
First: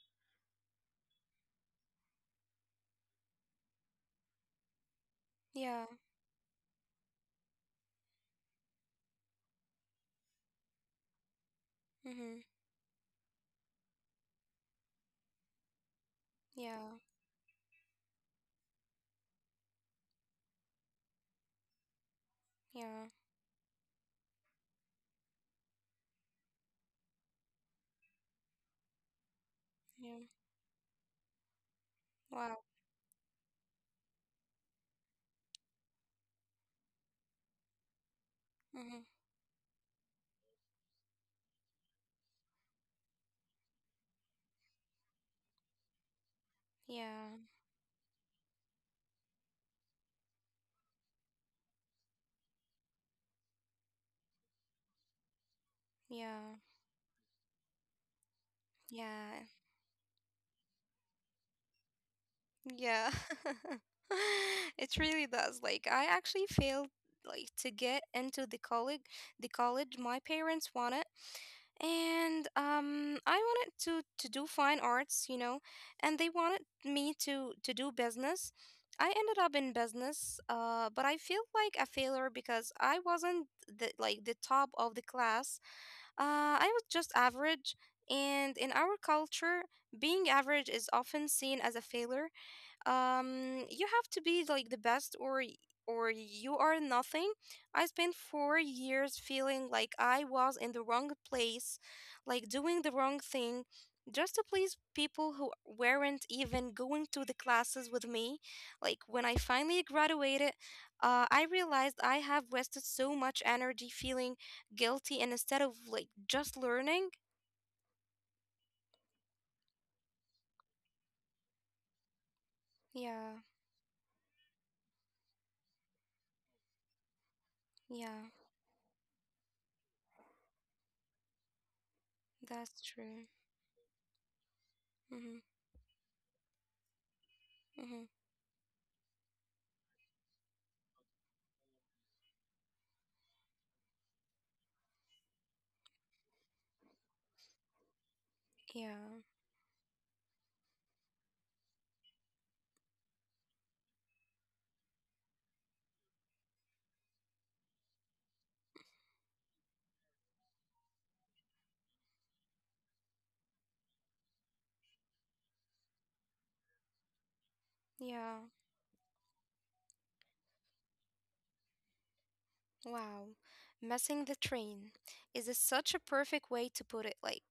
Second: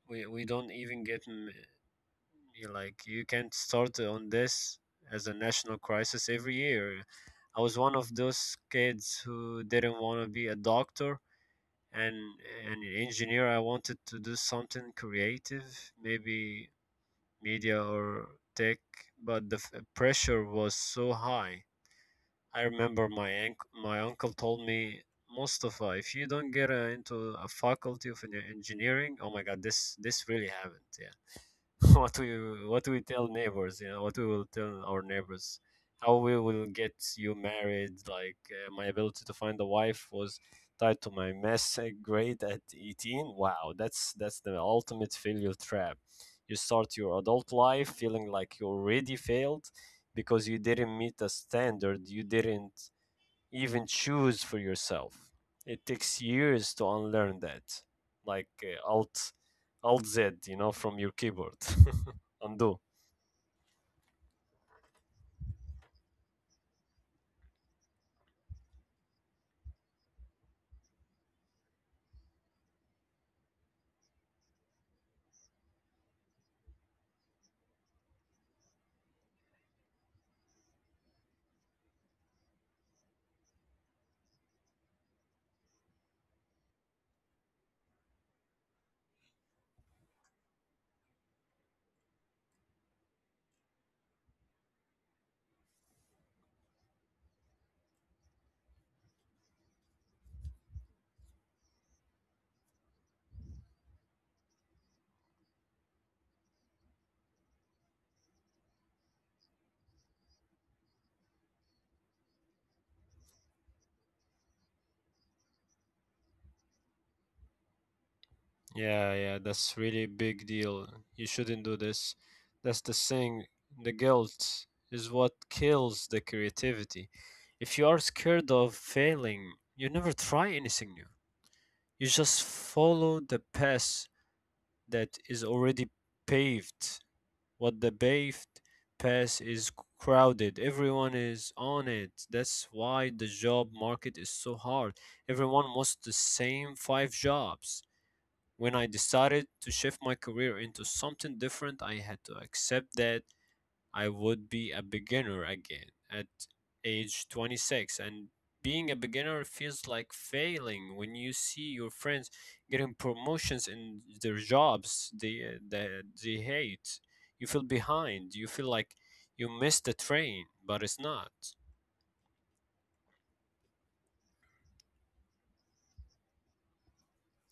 Speaker 2: we don't even get, you like, you can't start on this as a national
Speaker 1: Yeah.
Speaker 2: crisis every year. I was one of those kids who didn't want to be a doctor and
Speaker 1: Mhm.
Speaker 2: an engineer. I wanted to do something creative, maybe
Speaker 1: Yeah.
Speaker 2: media or tech, but the pressure was so high. I remember
Speaker 1: Yeah.
Speaker 2: my uncle told me, Mustafa, if you don't get into a faculty of engineering, oh my God, this
Speaker 1: Yeah.
Speaker 2: this really happened. Yeah, what we
Speaker 1: Wow.
Speaker 2: what we tell neighbors, you know, what we will tell our neighbors, how we will get you married. Like my
Speaker 1: Mhm.
Speaker 2: ability to find a wife was tied to my mess grade at 18. Wow, that's the ultimate failure trap. You start your
Speaker 1: Yeah.
Speaker 2: adult life feeling like you already failed because you didn't meet a standard you didn't even choose for yourself. It takes
Speaker 1: Yeah.
Speaker 2: years to unlearn that, like Alt
Speaker 1: Yeah.
Speaker 2: Alt Z, you know, from your keyboard. Undo.
Speaker 1: Yeah. It really does. Like I actually failed like to get into the college my parents wanted. And I wanted to do fine arts, and they wanted me to do business. I ended up in business, but I feel like a failure because I wasn't the top of the class. I was just average, and in our culture, being average is often seen as a failure. You have to be like the best or or you are nothing. I spent 4 years feeling like I was in the wrong place, like doing the wrong thing, just to please people who weren't even going to the classes with me. Like, when I finally graduated, I realized I have wasted so much energy feeling guilty, and instead of like just learning.
Speaker 2: Yeah, that's really big deal. You shouldn't do this. That's the
Speaker 1: Yeah.
Speaker 2: thing. The guilt is what kills the creativity. If you are
Speaker 1: Yeah,
Speaker 2: scared of failing, you never try anything new. You just
Speaker 1: that's
Speaker 2: follow
Speaker 1: true.
Speaker 2: the path that
Speaker 1: Mm-hmm.
Speaker 2: is already paved. What the
Speaker 1: Mm-hmm.
Speaker 2: paved pass is crowded. Everyone is on it. That's why the job market is so hard. Everyone wants the same five jobs. When I
Speaker 1: Yeah,
Speaker 2: decided to shift my career into something different, I had to accept that I would be a beginner again at age 26. And being a beginner feels like failing when you see your friends getting promotions in their jobs they hate. You feel behind.
Speaker 1: yeah.
Speaker 2: You feel like you missed the train, but it's not.
Speaker 1: Wow, missing the train is such a perfect way to put it. Like,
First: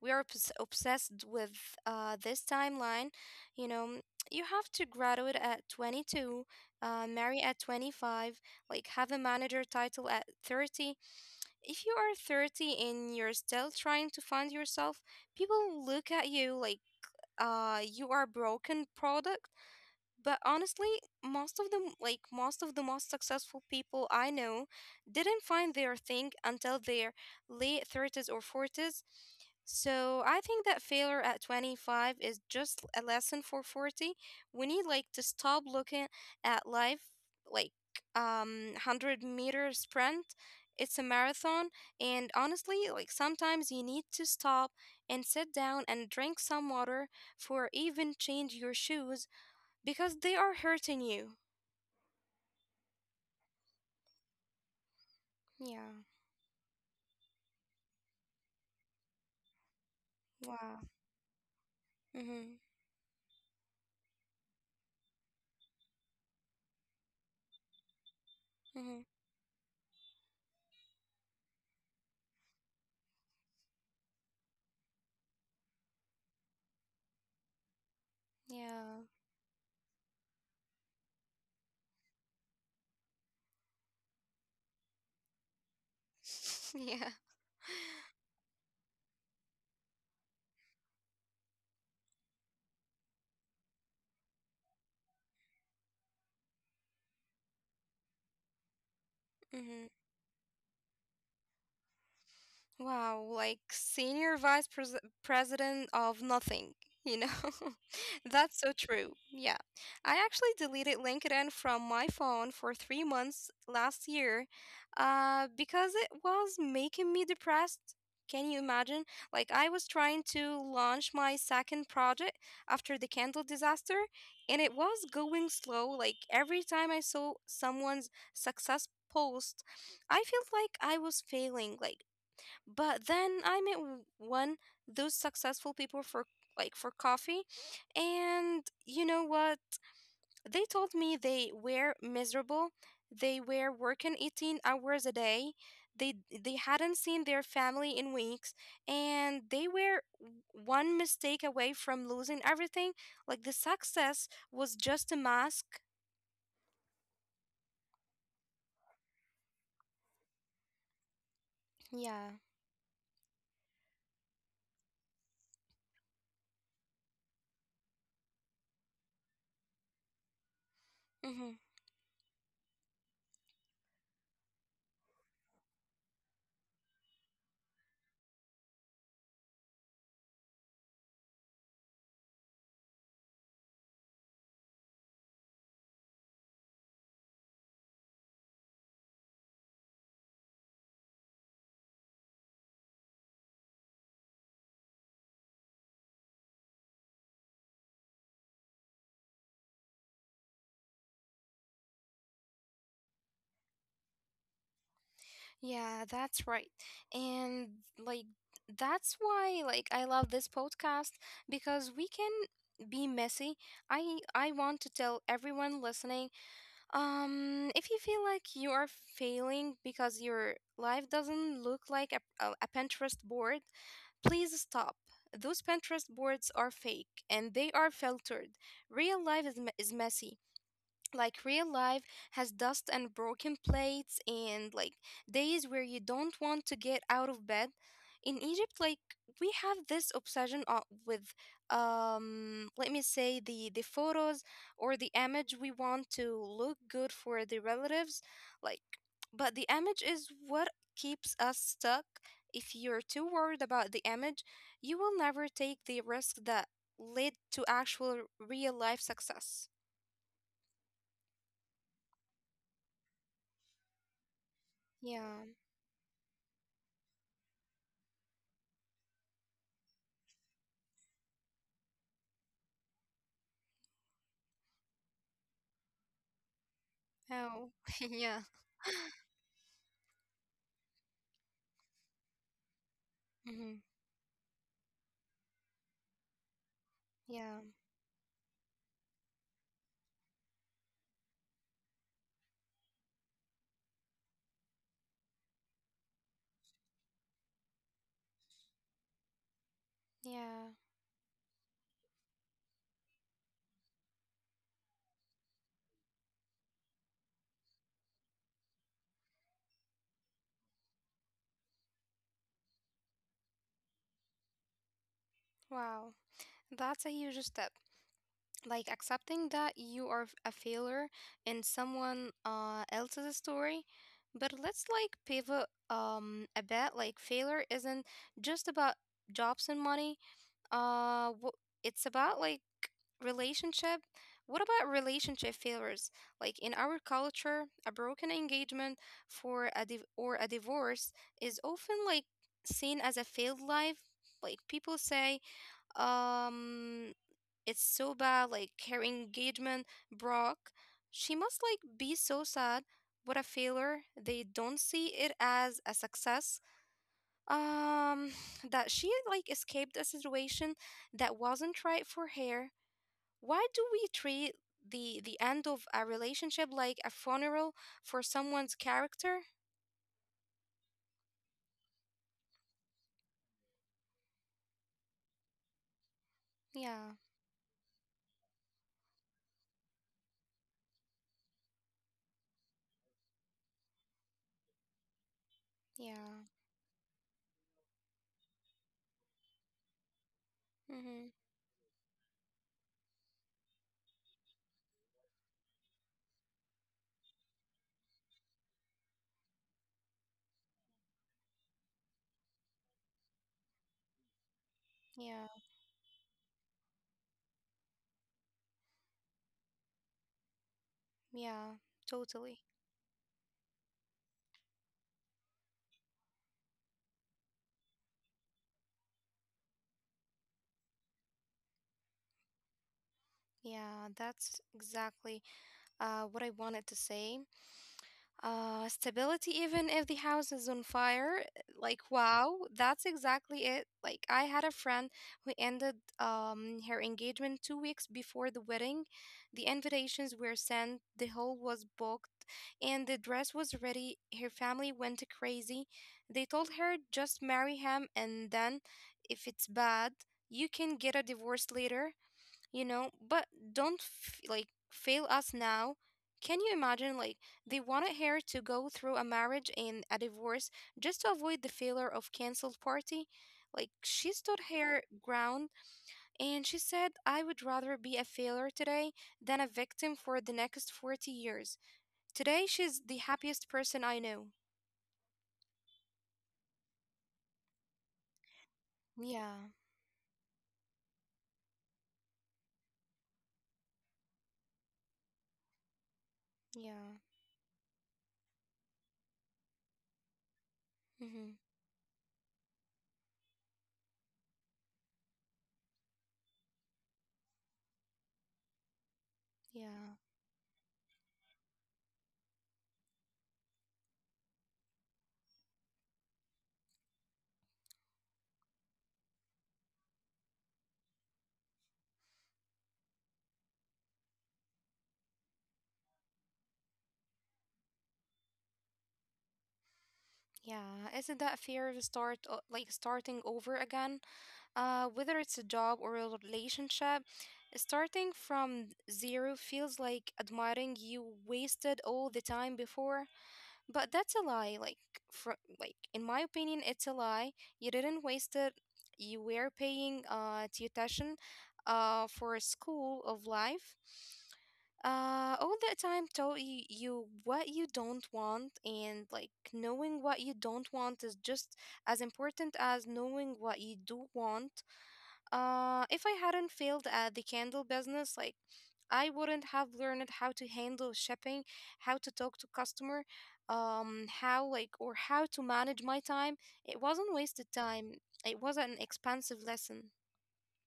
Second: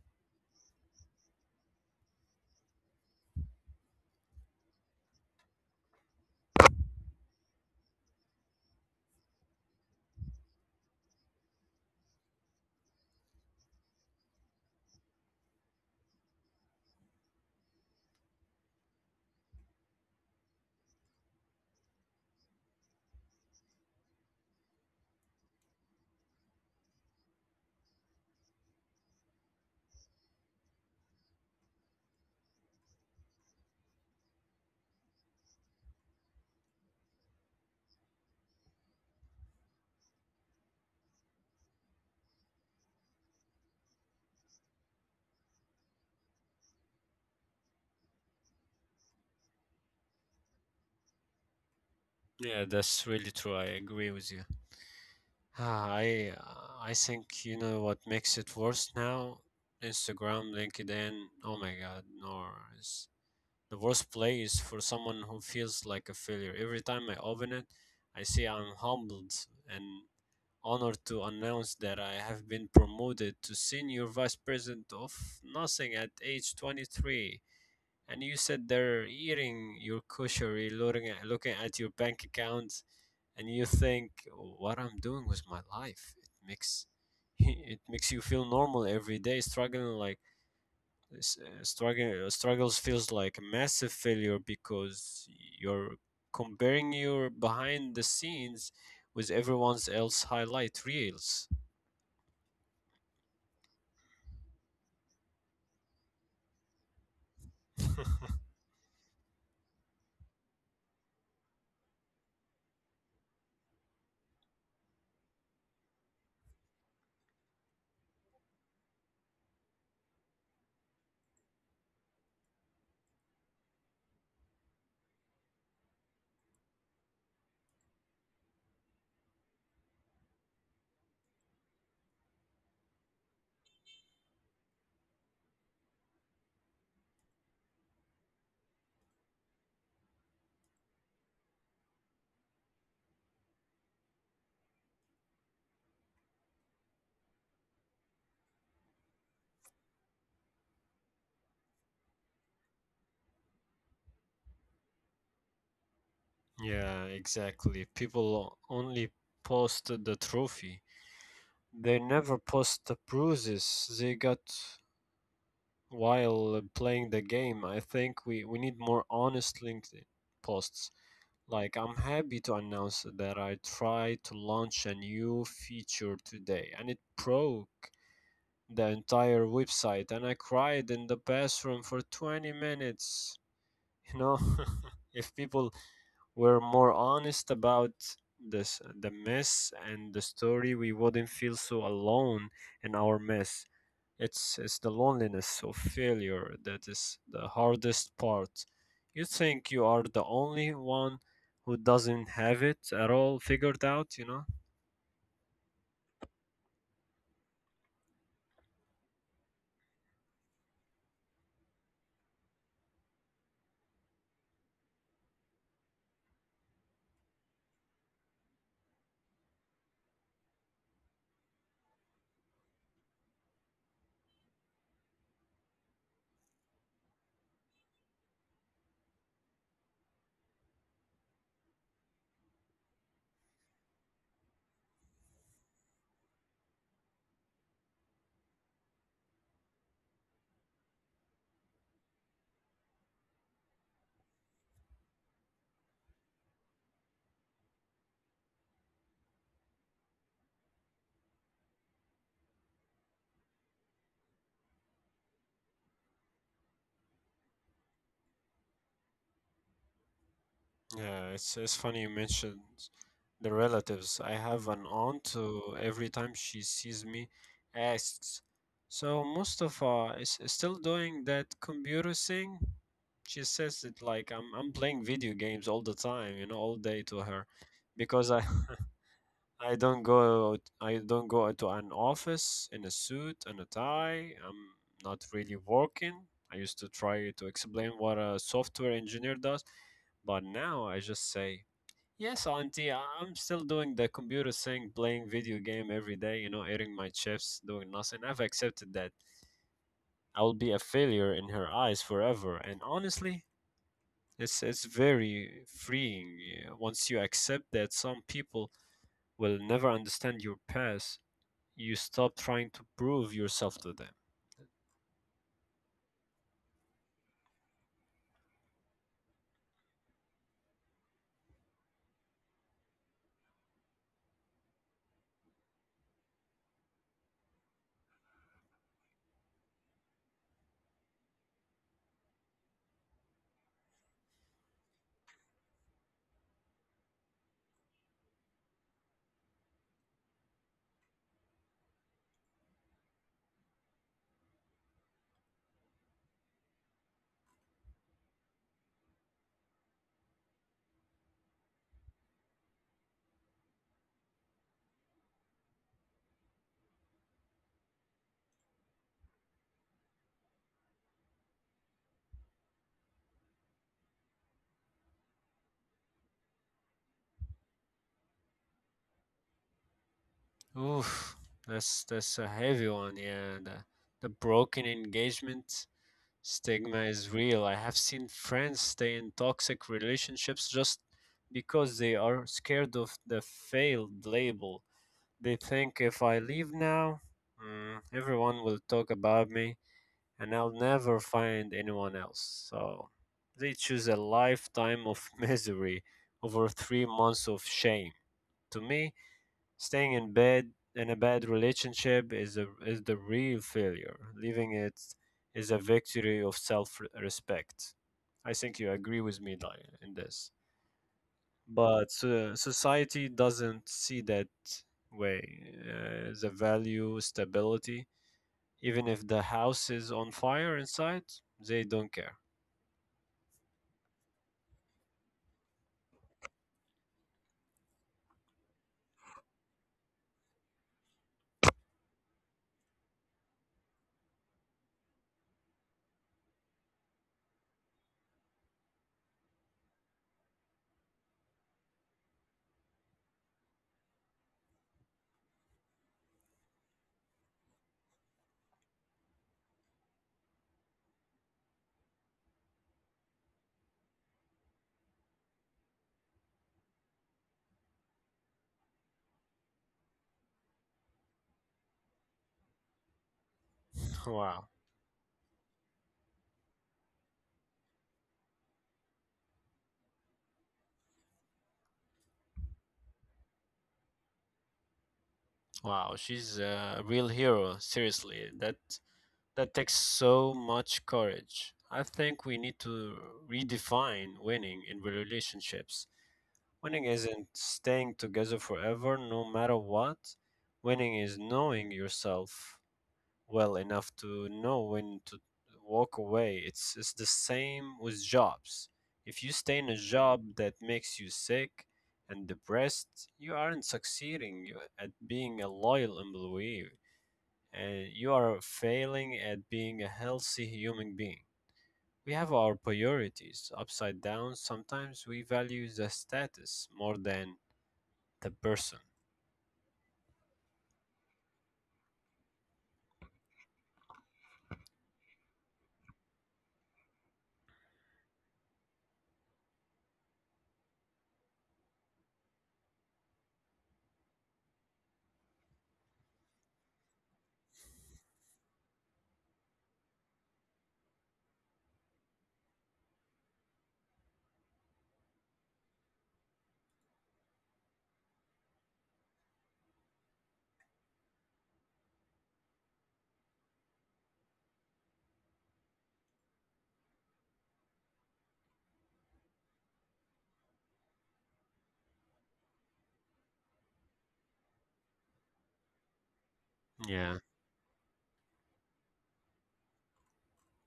Speaker 1: we are obsessed with this timeline. You know, you have to graduate at 22, marry at 25, like, have a manager title at 30. If you are 30 and you're still trying to find yourself, people look at you like you are broken product. But honestly, most of them, like most of the most successful people I know, didn't find their thing until their late 30s or 40s. So I think that failure at 25 is just a lesson for 40. We need like to stop looking at life like 100-meter sprint. It's a marathon, and honestly like sometimes you need to stop and sit down and drink some water for even change your shoes because they are hurting you.
Speaker 2: Yeah, that's really true. I agree with you. Ah,
Speaker 1: Yeah.
Speaker 2: I I think you know what makes it worse now. Instagram,
Speaker 1: Wow.
Speaker 2: LinkedIn. Oh my God, no,
Speaker 1: Mhm.
Speaker 2: the worst place for someone who feels like a failure. Every time I open it, I see I'm
Speaker 1: Mhm.
Speaker 2: humbled and honored to announce that I have been promoted to senior vice president of nothing at age 23. And you sit
Speaker 1: Yeah.
Speaker 2: there eating your cushery, looking at your bank account, and you think, "What I'm doing with my life?" It makes
Speaker 1: Yeah.
Speaker 2: it makes you feel normal every day, struggling like struggles feels like a massive failure because you're comparing your behind the scenes with everyone's
Speaker 1: Mhm.
Speaker 2: else highlight reels.
Speaker 1: Wow, like senior vice president of nothing, you know? That's so true. Yeah. I actually deleted LinkedIn from my phone for 3 months last year because it was making me depressed. Can you imagine? Like, I was trying to launch my second project after the candle disaster, and it was going slow. Like, every time I saw someone's success post, I felt like I was failing. Like, but then I met one those successful people for coffee, and you know what? They told me they were miserable. They were working 18 hours a day. They they hadn't seen their family in weeks, and they were one mistake away from losing everything. Like the success was just a mask.
Speaker 2: Yeah, exactly. People only post the trophy, they
Speaker 1: Yeah.
Speaker 2: never post the bruises they got while playing the game. I think we need more honest LinkedIn posts. Like, I'm happy to announce that I tried to launch a new feature today and it broke the entire website and I cried in the bathroom for 20 minutes. You know, if people were more honest about this the mess and the story, we wouldn't feel so alone in our mess. It's the loneliness of failure that is the hardest part. You think you are the only one who doesn't have it at all figured out, you know?
Speaker 1: Yeah, that's right. And like that's why like I love this podcast because we can be messy. I want to tell everyone listening, if you feel like you are failing because your life doesn't look like a Pinterest board, please stop. Those Pinterest boards are fake and they are filtered. Real life is messy. Like real life has dust and broken plates and like days where you don't want to get out of bed. In Egypt, like we have this obsession with let me say the photos or the image we want to look good for the relatives. Like, but the image is what keeps us stuck. If you're too worried about the image, you will never take the risk that led to actual real life success.
Speaker 2: Yeah, it's funny you mentioned the relatives. I have an aunt
Speaker 1: Yeah.
Speaker 2: who every time she sees me asks, "So Mustafa is still doing that computer thing?" She says it like I'm playing video games all the time, you know, all day to her,
Speaker 1: Oh,
Speaker 2: because
Speaker 1: yeah.
Speaker 2: I I don't go to an office in a suit and a
Speaker 1: Hmm.
Speaker 2: tie. I'm not really working. I used to try to
Speaker 1: Yeah.
Speaker 2: explain what a software engineer does, but now I just say, "Yes, auntie, I'm still doing the computer thing, playing video game every day, you know, eating my chips, doing nothing." I've accepted that I will
Speaker 1: Yeah.
Speaker 2: be a failure in her eyes forever, and honestly, it's very freeing, yeah, once you accept that some people will never understand your past you stop trying to prove yourself to them.
Speaker 1: Wow. That's a huge step. Like accepting that you are a failure in someone else's story. But let's like pivot a bit. Like failure isn't just about jobs and money. Uh, wh- it's about like relationship. What about relationship failures? Like in our culture, a broken engagement or a divorce is often like seen as a failed life. Like people say, um, it's so bad. Like her engagement broke. She must like be so sad. What a failure. They don't see it as a success. Um, that she like escaped a situation that wasn't right for her. Why do we treat the end of a relationship like a funeral for someone's character?
Speaker 2: Oof, that's a heavy one. Yeah, the broken engagement stigma
Speaker 1: Yeah,
Speaker 2: is real. I have seen friends stay in toxic relationships just because they are scared of the failed label. They think if I
Speaker 1: yeah.
Speaker 2: leave now, everyone will talk about me and I'll never
Speaker 1: Mm-hmm.
Speaker 2: find anyone else. So they choose a lifetime of misery over 3 months of shame. To me, staying in bed in a bad relationship is is the real failure. Leaving it
Speaker 1: Yeah,
Speaker 2: is a victory of self-respect. I think you agree with me Dai, in this.
Speaker 1: yeah.
Speaker 2: But
Speaker 1: Totally.
Speaker 2: society doesn't see that way. The value stability, even if the house is on fire inside, they don't care.
Speaker 1: Yeah, that's exactly what I wanted to say. Stability, even if the house is on fire. Like, wow, that's exactly it. Like, I had a friend who ended her engagement 2 weeks before the wedding. The invitations were sent, the hall was booked, and the dress was ready. Her family went crazy. They told her just marry him, and then if it's bad, you can get a divorce later, but don't fail us now. Can you imagine? Like, they wanted her to go through a marriage and a divorce just to avoid the failure of cancelled party. Like, she stood
Speaker 2: Wow.
Speaker 1: her ground, and she said, "I would rather be a failure today than a victim for the next 40 years." Today she's the happiest person I know.
Speaker 2: Wow, she's a real hero. Seriously,
Speaker 1: Yeah.
Speaker 2: that takes so much courage. I think we need to redefine winning in relationships. Winning
Speaker 1: Yeah.
Speaker 2: isn't staying together forever, no matter what. Winning is
Speaker 1: Hmm.
Speaker 2: knowing yourself well enough to know when to walk away. It's the same with jobs. If you stay in a
Speaker 1: Yeah.
Speaker 2: job that makes you sick and depressed, you aren't succeeding at being a loyal employee and you are failing at being a healthy human being. We have our priorities upside down. Sometimes we value the status more than the person.
Speaker 1: Yeah, isn't that fear of starting over again? Whether it's a job or a relationship, starting from zero feels like admitting you wasted all the time before, but that's a lie. Like, in my opinion, it's a lie. You didn't waste it. You were paying tuition, for a school of life. All that time taught you, what you don't want, and knowing what you don't want is just as important as knowing what you do want. If I hadn't failed at the candle business, I wouldn't have learned how to handle shipping, how to talk to customer, how like or how to manage my time. It wasn't
Speaker 2: Yeah,
Speaker 1: wasted time. It was an expensive lesson.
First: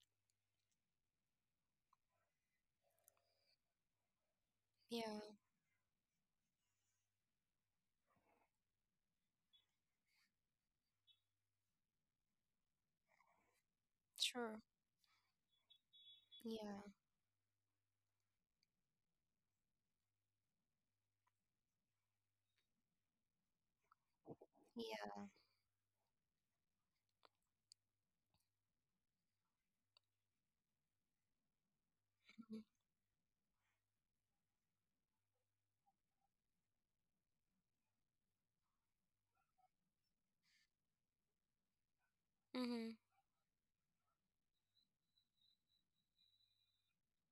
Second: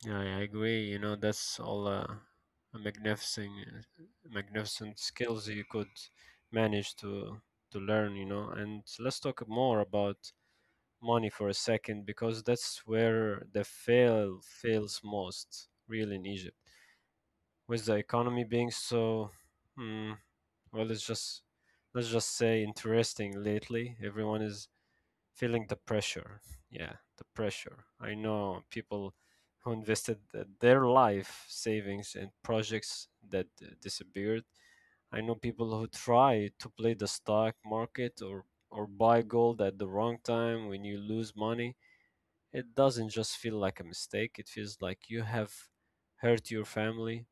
Speaker 2: yeah, I agree. You know, that's all a magnificent
Speaker 1: Yeah,
Speaker 2: skills you could manage to learn. You know, and let's talk more about money for a second because that's where the fail
Speaker 1: sure.
Speaker 2: fails most, really in Egypt.
Speaker 1: Yeah,
Speaker 2: With the economy being so mm, well let's just say interesting lately, everyone is
Speaker 1: yeah.
Speaker 2: feeling the pressure. Yeah, the pressure. I know people who invested their life savings in projects that disappeared. I know people who try to play the stock market or buy gold at the wrong time. When you lose money it
Speaker 1: Mm-hmm.
Speaker 2: doesn't just feel like a mistake, it feels like you have hurt your family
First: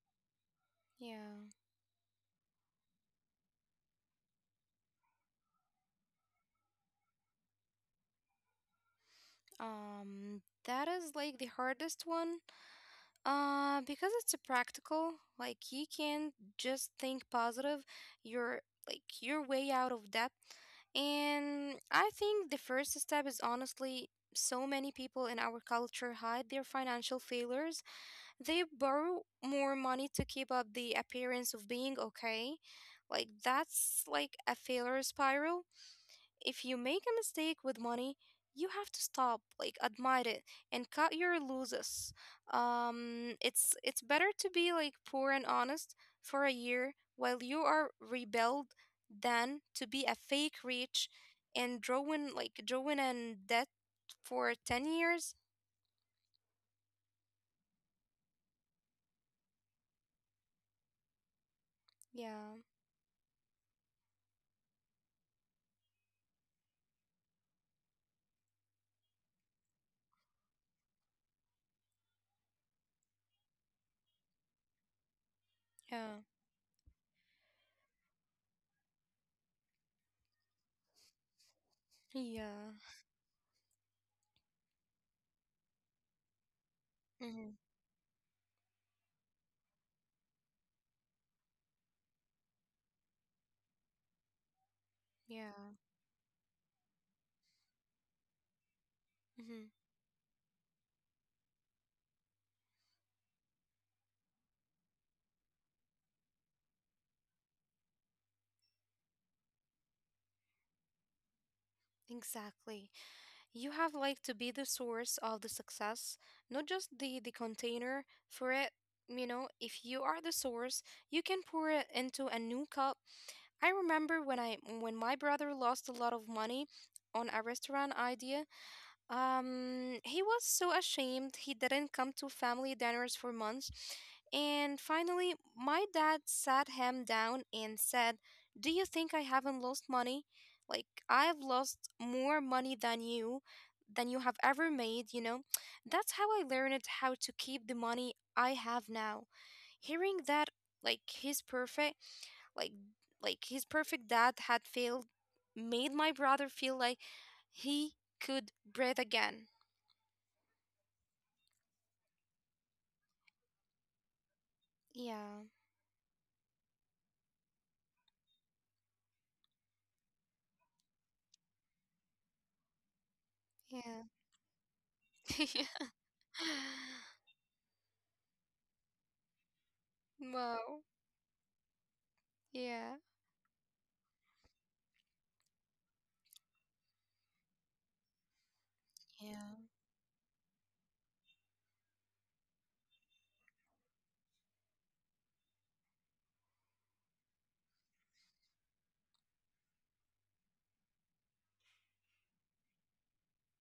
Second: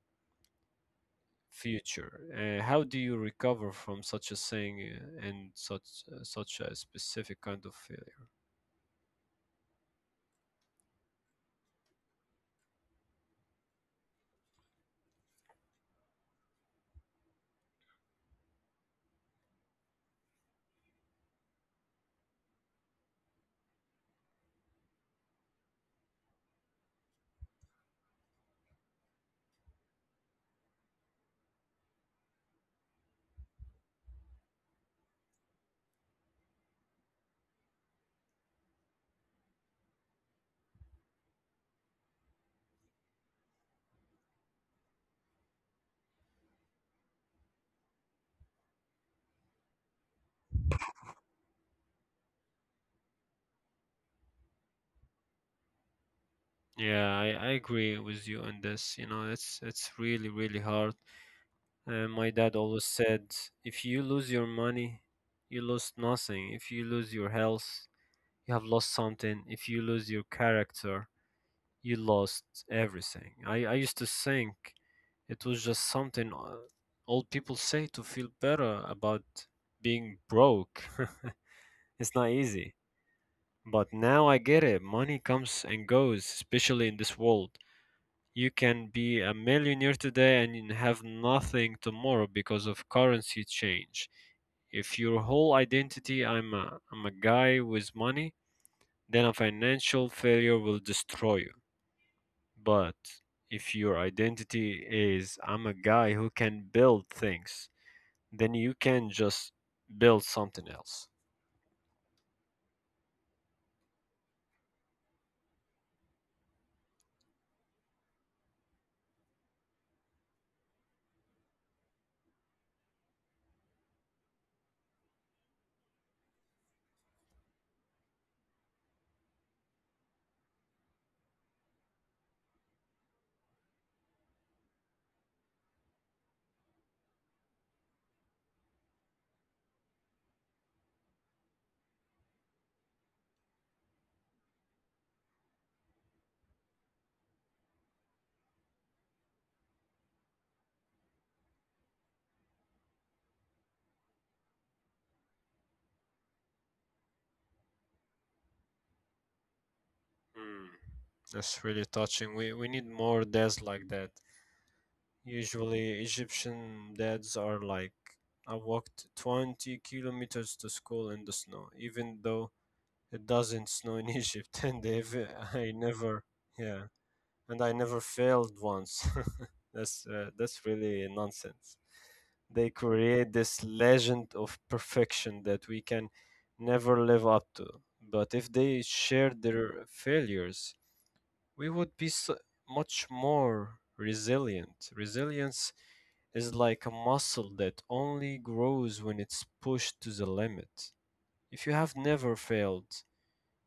Speaker 1: Yeah.
Speaker 2: future. How do you recover from such a thing and such a specific kind of failure?
Speaker 1: That is the hardest one. Because it's a practical, you can just think positive. You're you're way out of debt. And I think the first step is honestly so many people in our culture hide their financial failures. They borrow more money to keep up the appearance of being okay. That's like a failure spiral if you make a mistake with money, you have to stop, admit it, and cut your losses. It's better to be poor and honest for a year while you are rebuild than to be a fake rich and drawing in debt for 10 years.
Speaker 2: Yeah, I agree with you on this. You know, it's really really hard. My dad
Speaker 1: Yeah,
Speaker 2: always said, if you lose your money, you lost nothing. If you lose your health, you have lost something. If you lose your character, you lost everything. I used to think it was just
Speaker 1: yeah,
Speaker 2: something old people say to feel better about being broke. It's not easy.
Speaker 1: yeah,
Speaker 2: But now I get it. Money comes and goes, especially in this
Speaker 1: hmm,
Speaker 2: world. You can be a millionaire today and you have nothing tomorrow because of currency change. If your whole
Speaker 1: yeah,
Speaker 2: identity I'm a guy with money, then a
Speaker 1: hmm,
Speaker 2: financial failure will destroy you. But if your identity is I'm a guy who can build things, then you can just build something else.
Speaker 1: exactly. You have to be the source of the success, not just the container for it. You know, if you are the source, you can pour it into a new cup. I remember when my brother lost a lot of money on a restaurant idea. He was so ashamed he didn't come to family dinners for months. And finally, my dad sat him down and said, do you think I haven't lost money? Like, I've lost more money than you have ever made, you know? That's how I learned how to keep the money I have now. Hearing that, like his perfect, like like his perfect dad had failed, made my brother feel like he could breathe again.
Speaker 2: Mm, that's really touching. We need more dads like that.
Speaker 1: Yeah,
Speaker 2: Usually Egyptian dads are like, I walked 20 kilometers to school in the snow, even though it doesn't snow in
Speaker 1: yeah,
Speaker 2: Egypt, and if
Speaker 1: yeah.
Speaker 2: I never, yeah, and I never failed once. That's
Speaker 1: Wow,
Speaker 2: really nonsense. They
Speaker 1: yeah.
Speaker 2: create this legend of perfection that we can never live up to. But if they share
Speaker 1: Yeah.
Speaker 2: their failures, we would be so much more resilient. Resilience is like a muscle that only grows when it's pushed to the limit. If you have never failed,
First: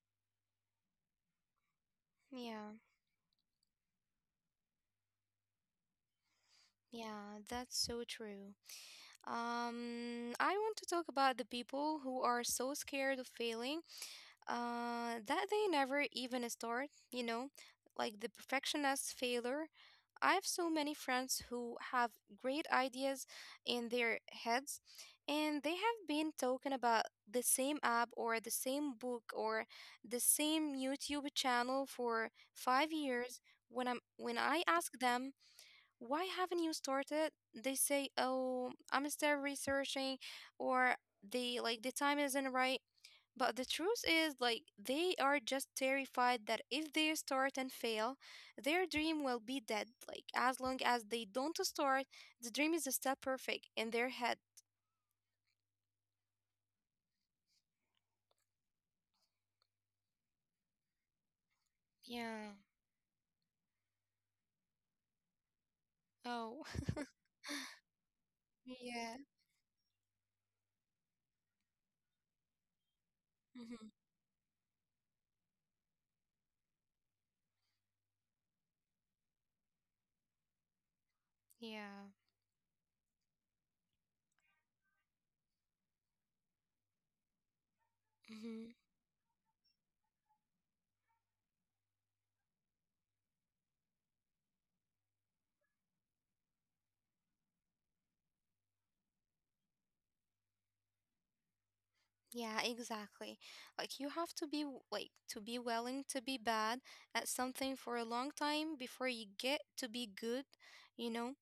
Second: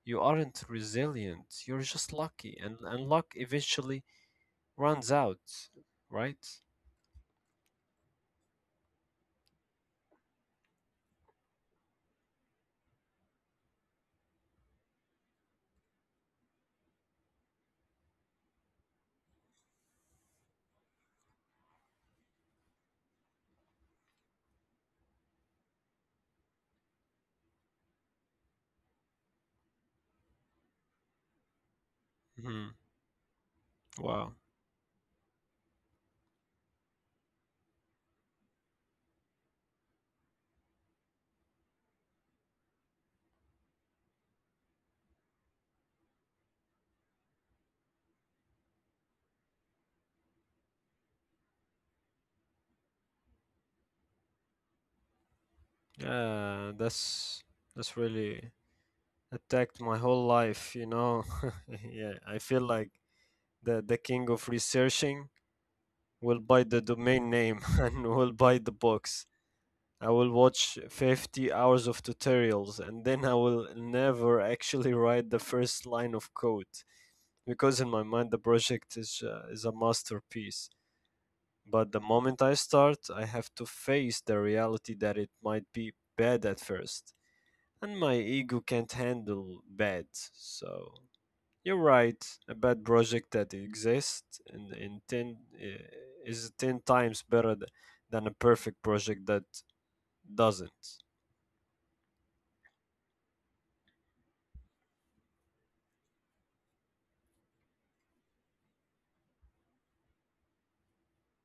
Speaker 2: you aren't resilient. You're just lucky,
Speaker 1: Yeah,
Speaker 2: and luck eventually runs out, right?
Speaker 1: yeah, that's so true. I want to talk about the people who are so scared of failing, that they never even start, you know, like the perfectionist failure. I have so many friends who have great ideas in their heads, and they have been talking about the same app or the same book or the same YouTube channel for
Speaker 2: Hmm.
Speaker 1: 5 years. When I'm
Speaker 2: Wow.
Speaker 1: when I ask them, why haven't you started? They say, oh, I'm still researching, or the time isn't right. But the truth is, like, they are just terrified that if they start and fail, their dream will be dead. Like, as long as they don't start, the dream is still perfect in their head.
Speaker 2: Yeah, that's really attacked my whole life. You know, yeah, I
Speaker 1: Yeah.
Speaker 2: feel like the king of researching. We'll buy
Speaker 1: Oh,
Speaker 2: the domain name and we'll buy the
Speaker 1: yeah.
Speaker 2: books. I will watch 50 hours of tutorials and then I will
Speaker 1: Hmm.
Speaker 2: never actually write the first line of code because in my mind the project is a masterpiece. But the
Speaker 1: Yeah.
Speaker 2: moment I start, I have to face the reality that it might be bad at first, and my ego can't handle bad. So you're right. A bad project that exists in 10 is 10 times better than a perfect project that doesn't.
Speaker 1: Yeah, exactly. Like you have to be willing to be bad at something for a long time before you get to be good, you know?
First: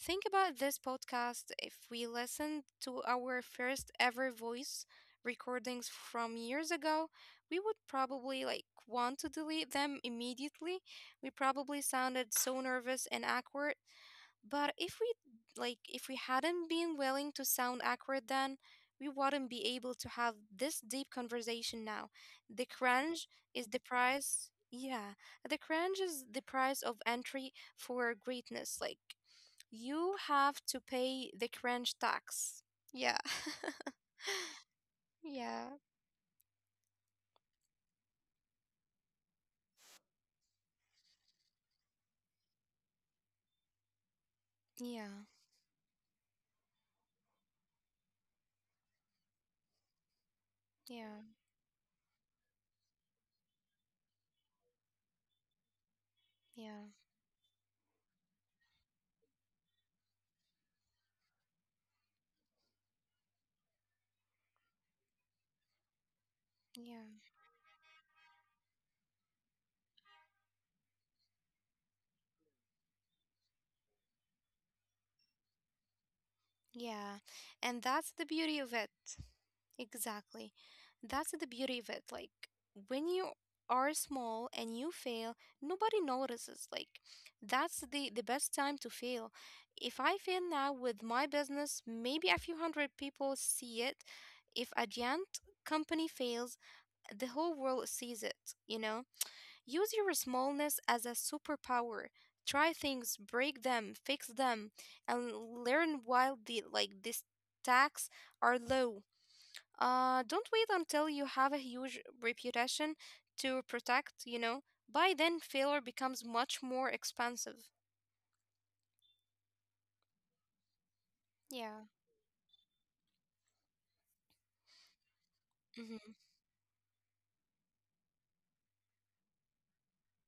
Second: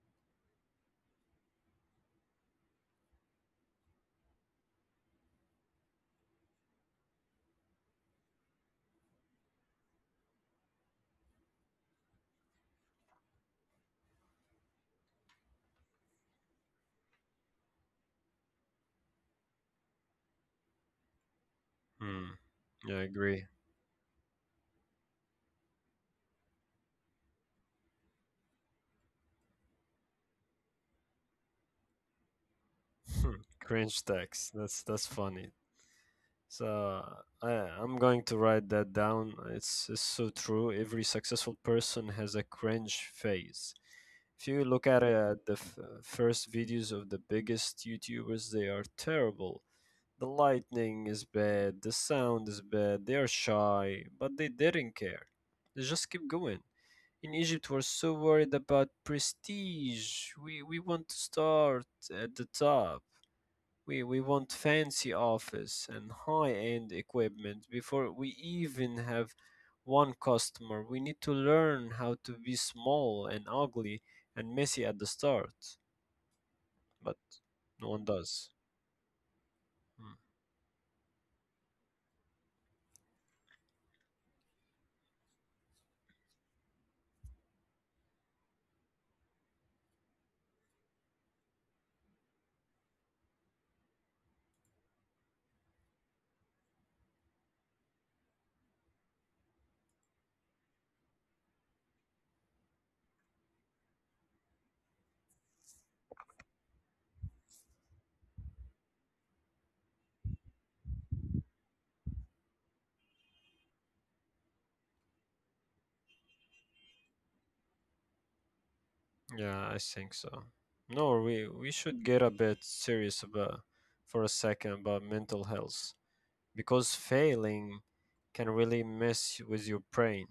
Speaker 1: Think about this podcast. If we listened to our first ever voice recordings from years ago, we would probably want to delete them immediately. We probably sounded so nervous and awkward. But if we hadn't been willing to sound awkward then, we wouldn't be able to have this deep conversation now.
Speaker 2: Hmm.
Speaker 1: The
Speaker 2: Yeah, I
Speaker 1: cringe
Speaker 2: agree.
Speaker 1: is the price. Yeah, the cringe is the price of entry for greatness. Like, you have to pay the cringe tax. Yeah.
Speaker 2: Cringe text. That's funny.
Speaker 1: Yeah,
Speaker 2: So I'm going to write that down. It's so true. Every successful person has a cringe phase. If you look at
Speaker 1: yeah,
Speaker 2: the first videos of the biggest YouTubers, they are terrible. The lighting
Speaker 1: yeah,
Speaker 2: is bad, the sound is bad, they are shy, but they didn't care. They just keep going.
Speaker 1: yeah,
Speaker 2: In Egypt, we're so worried about prestige. We want to start at the top. We want fancy office and high end
Speaker 1: yeah,
Speaker 2: equipment before we even have one customer. We need to learn how to be small and ugly and messy at the start, but
Speaker 1: yeah. And
Speaker 2: no one
Speaker 1: that's the
Speaker 2: does.
Speaker 1: beauty of it.
Speaker 2: Hmm.
Speaker 1: Exactly. That's the beauty of it. Like when you are small and you fail, nobody notices. Like that's the best time to fail. If I fail now with my business, maybe a few hundred people see it. If a giant company fails, the whole world sees it, you know? Use your smallness as a superpower. Try things, break them, fix them, and learn while the like the stacks are low. Don't wait until you have a huge reputation to protect, you know. By then, failure becomes much more expensive.
Speaker 2: Yeah, I think so. No, we
Speaker 1: Yeah.
Speaker 2: should get a bit serious about for a second about mental health
Speaker 1: Hmm.
Speaker 2: because failing can really mess with your brain.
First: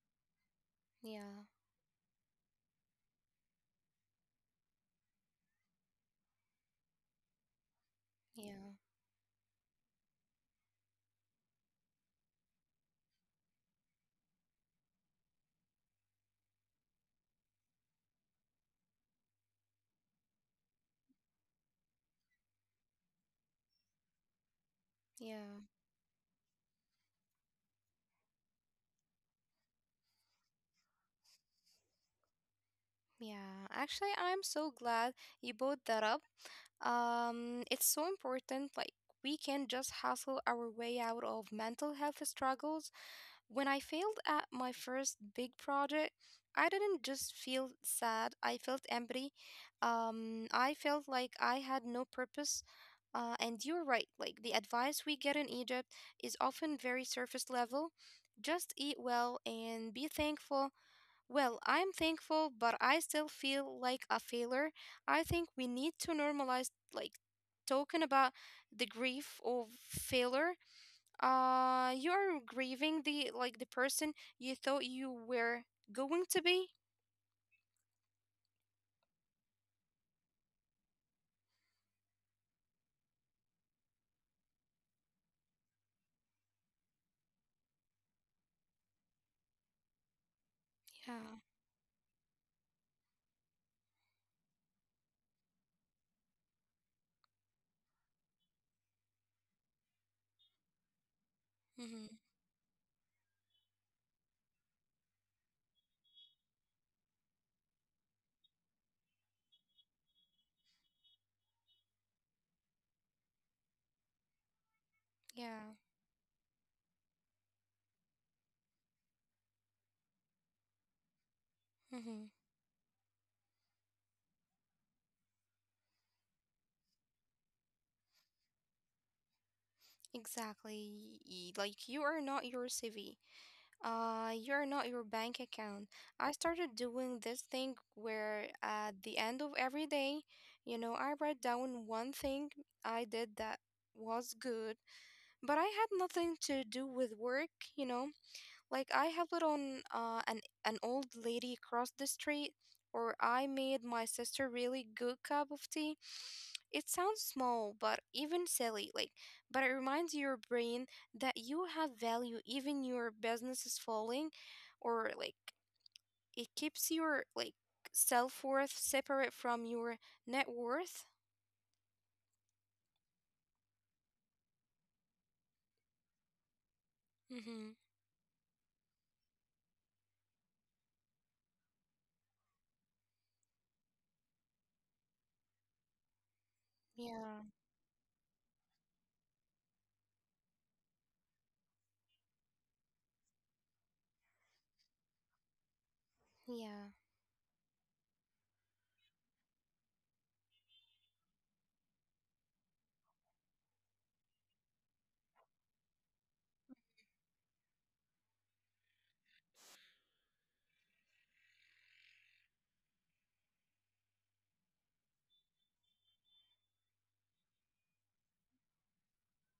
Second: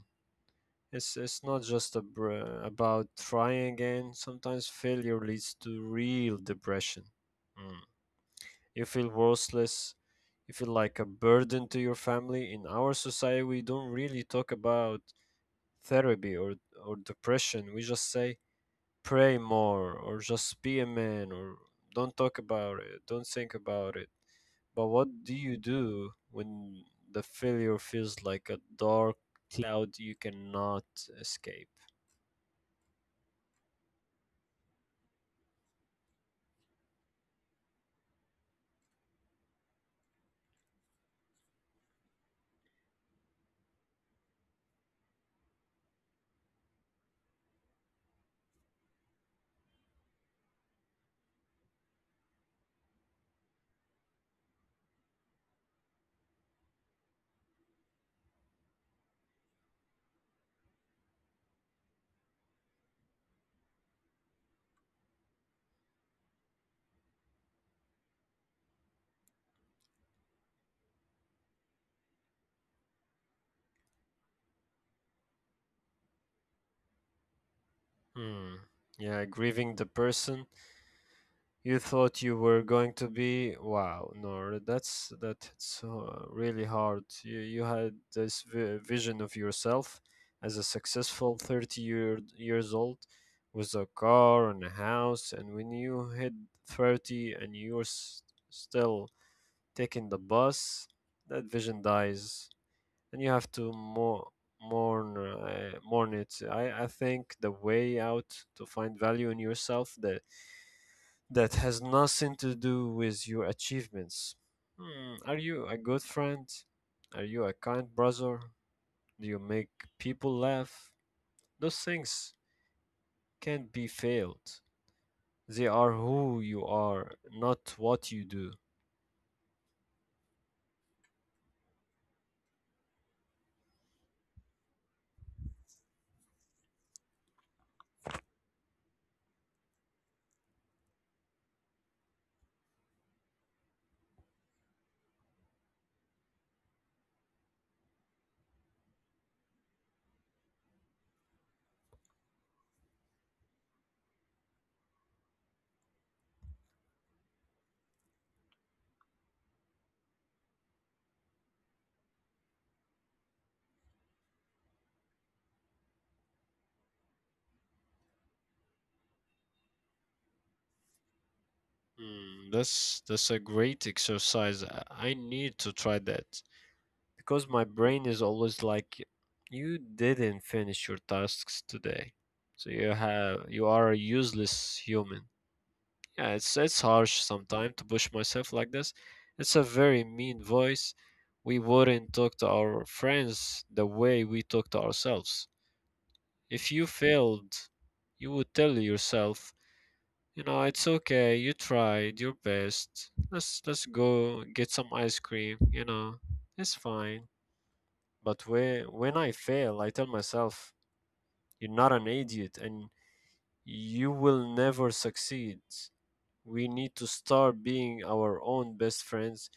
Speaker 2: It's
Speaker 1: Yeah.
Speaker 2: it's not just a about trying again. Sometimes failure leads to real depression. Mm.
Speaker 1: Yeah.
Speaker 2: You feel worthless. You feel like a burden to your family. In our society, we don't really talk about therapy or depression. We just say pray more or just be a man or don't talk about it, don't think about it. But what do you
Speaker 1: Yeah.
Speaker 2: do when the failure feels like a dark cloud you cannot escape?
Speaker 1: Yeah. Actually, I'm so glad you brought that up. It's so important. Like, we can just hustle our way out of mental health struggles. When I failed at my first big project, I didn't just feel sad, I felt empty. I felt like I had no purpose. And you're right, like the advice we get in Egypt is often very surface level. Just eat well and be thankful. Well, I'm thankful, but I still feel like a failure. I think we need to normalize, like, talking about the grief of failure. You are grieving the like the person you thought you were going to be.
Speaker 2: Hmm. Yeah, grieving the person you thought you were going to be. Wow, no, that's really hard. You had this vision of yourself as a successful
Speaker 1: Yeah.
Speaker 2: years old with a car and a house, and when you hit 30 and still taking the bus, that vision
Speaker 1: Mm-hmm.
Speaker 2: dies, and you have to more mourn, mourn it. I think the way out to find value in yourself the that has nothing to do with your achievements. Hmm, are you
Speaker 1: Yeah.
Speaker 2: a good friend? Are you a kind brother? Do you make people laugh? Those
Speaker 1: Mm-hmm.
Speaker 2: things can't be failed. They are who you are, not what you do.
Speaker 1: Exactly. You are not your cv, you are not your bank account. I started doing this thing where at the end of every day, you know, I write down one thing I did that was good, but I had nothing to do with work, you know. Like I helped on an old lady across the street, or I made my sister really good cup of tea. It sounds small, but even silly, like, but it reminds your brain that you have value, even your business is falling, or like it keeps your like self worth separate from your net worth.
Speaker 2: Hmm, that's a great exercise. I need to try that because
Speaker 1: Mm-hmm.
Speaker 2: my brain is always like, you didn't finish your tasks today, so you have you are a useless human. Yeah, it's harsh
Speaker 1: Yeah,
Speaker 2: sometimes to push myself like this. It's a very mean voice. We wouldn't talk to our friends the way we talk to ourselves. If
Speaker 1: yeah,
Speaker 2: you failed, you would tell yourself, you know, it's okay, you tried your best. Let's go get some ice cream, you know. It's fine. But when I fail, I tell myself, you're not an idiot and you will never succeed. We need to start being our own best friends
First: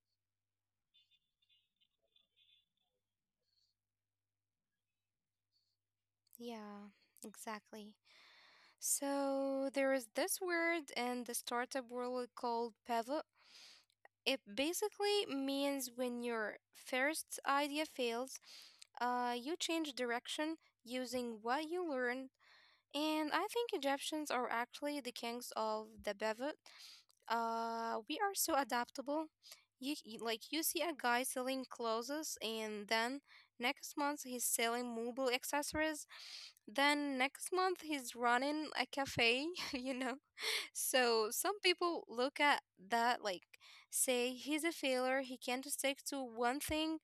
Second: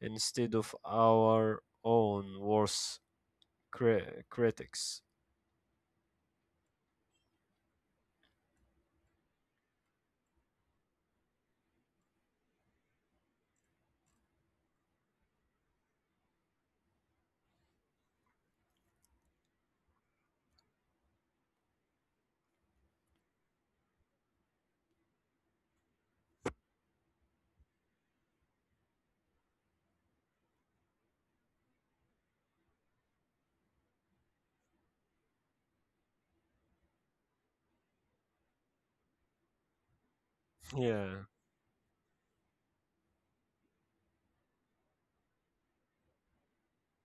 Speaker 2: instead of our own worst critics.
Speaker 1: yeah, exactly. So there is this word in the startup world called pivot. It basically means when your first idea fails, you change direction using what you learn. And I think Egyptians are actually the kings of the pivot. We are so adaptable. You see a guy selling clothes, and then next month he's selling mobile accessories. Then next month he's running a cafe. You know.
Speaker 2: Yeah,
Speaker 1: So some people look at that say he's a failure, he can't stick to one thing,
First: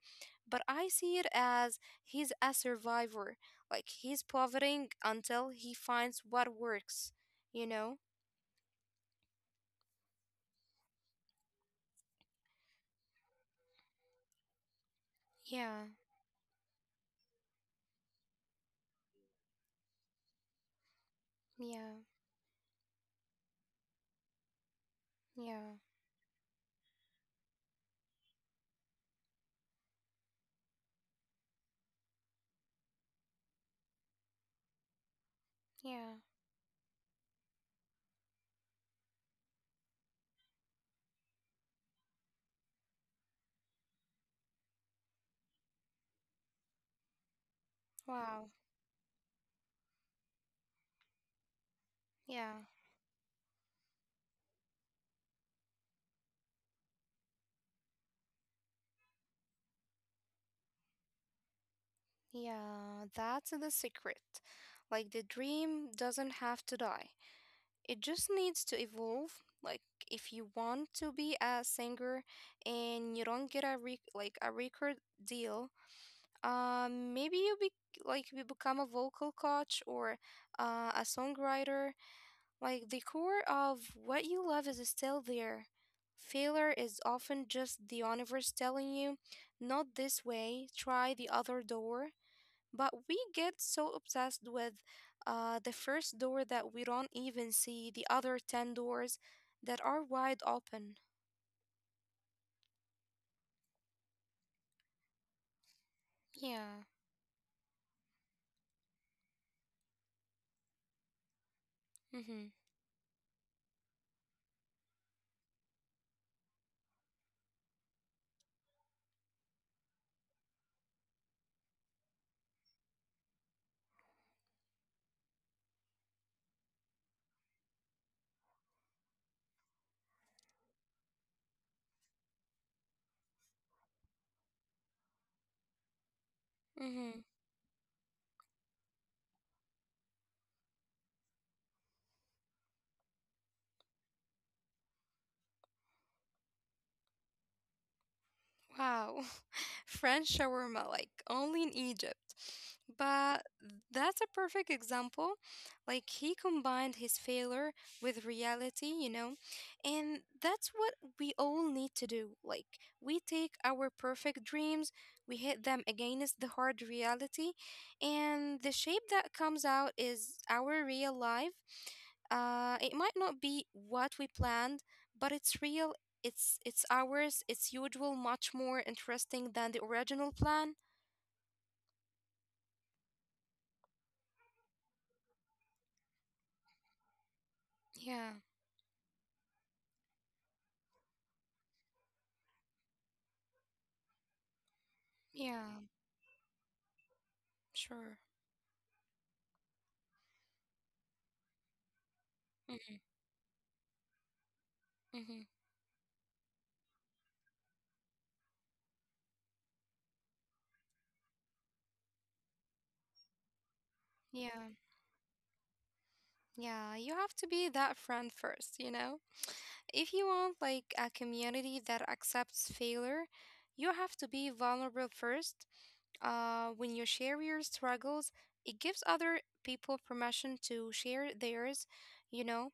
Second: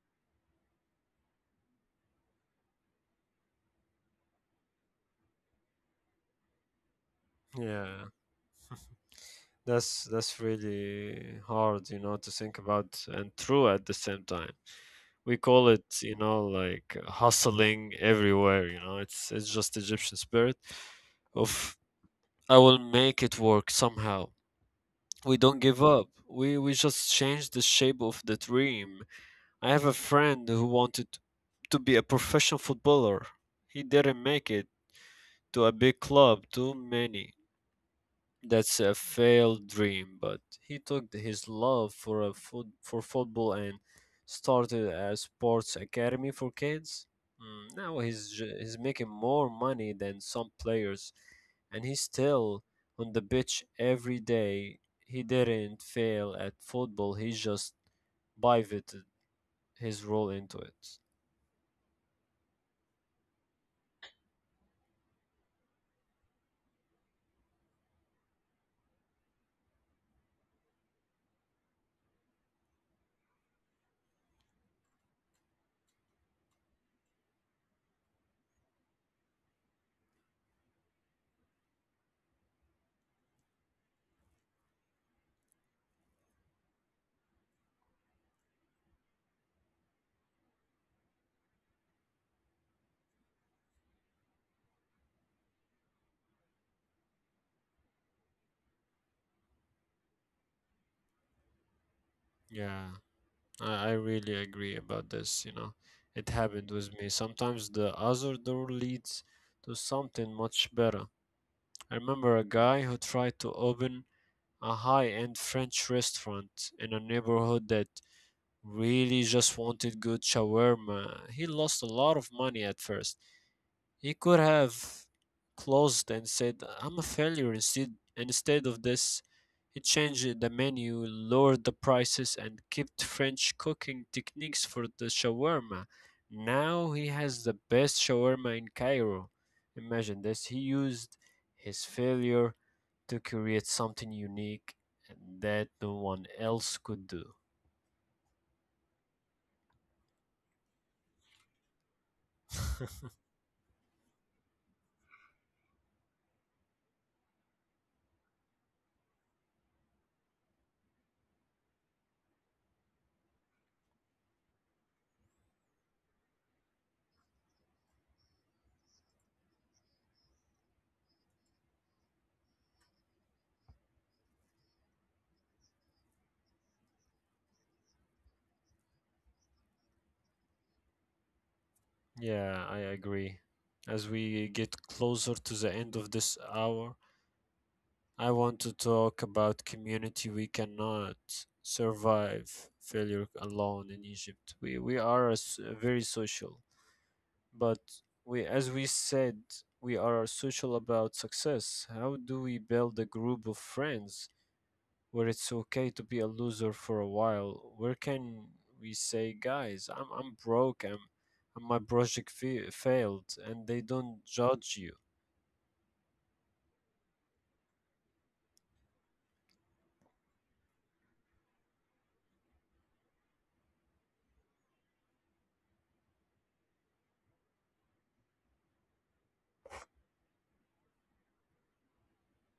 Speaker 1: but I see it as he's a survivor. Like he's pivoting until he finds what works, you know?
Speaker 2: yeah. That's really hard, you know, to think about and true at the same time. We call
Speaker 1: Yeah,
Speaker 2: it, you know, like hustling everywhere, you know. It's just Egyptian spirit of
Speaker 1: yeah,
Speaker 2: I will make it work somehow. We don't
Speaker 1: yeah,
Speaker 2: give up. We just change the shape of the dream. I have a friend who wanted to be a professional footballer. He didn't make it to a big
Speaker 1: yeah.
Speaker 2: club, too many. That's a failed dream, but he took his love for a foot, for football and started a sports academy for kids. Mm, now
Speaker 1: Wow.
Speaker 2: he's making more money than some players, and he's
Speaker 1: Yeah,
Speaker 2: still on the pitch every day. He didn't fail at football. He just pivoted his role into it.
Speaker 1: yeah. That's the secret. Like the dream doesn't have to die. It just needs to evolve. Like if you want to be a singer and you don't get a re- like a record deal, maybe you be like you become a vocal coach or a songwriter. Like the core of what you love is still there. Failure is often just the universe telling you, not this way, try the other door. But we get so obsessed with the first door that we don't even see the other 10 doors that are wide open.
Speaker 2: Yeah, I really agree about this. You know, it happened
Speaker 1: Yeah.
Speaker 2: with me. Sometimes the other door leads to something much better. I remember a guy who tried to open a high-end French restaurant in a neighborhood that really just wanted good shawarma. He lost a lot of money at first, he could have closed and said, I'm a failure instead of this. He changed the menu, lowered the prices, and kept French cooking techniques for the shawarma. Now he
Speaker 1: Mm-hmm.
Speaker 2: has the best shawarma in Cairo. Imagine this. He used his failure to create something unique that no one else could do.
Speaker 1: Wow, French shawarma, like only in Egypt. But that's a perfect example. Like he combined his failure with reality, you know? And that's what we all need to do. Like we take our perfect dreams, we hit them against the hard reality, and the shape that comes out is our real life. It might not be what we planned, but it's real it's ours, it's usual, much more interesting than the original plan.
Speaker 2: Yeah, I agree. As we get closer to the end of this hour,
Speaker 1: Yeah,
Speaker 2: I want to talk about community. We cannot survive failure alone in Egypt. We are a
Speaker 1: yeah,
Speaker 2: very social, but
Speaker 1: sure.
Speaker 2: we, as we said, we are social about success. How do we build a group of friends
Speaker 1: Mm-hmm.
Speaker 2: where it's okay to be a loser for a while? Where can we say, guys, I'm broke. I'm, and my project failed, and they don't
Speaker 1: Yeah,
Speaker 2: judge you.
Speaker 1: yeah, you have to be that friend first, you know? If you want like a community that accepts failure, you have to be vulnerable first. When you share your struggles, it gives other people permission to share theirs, you know?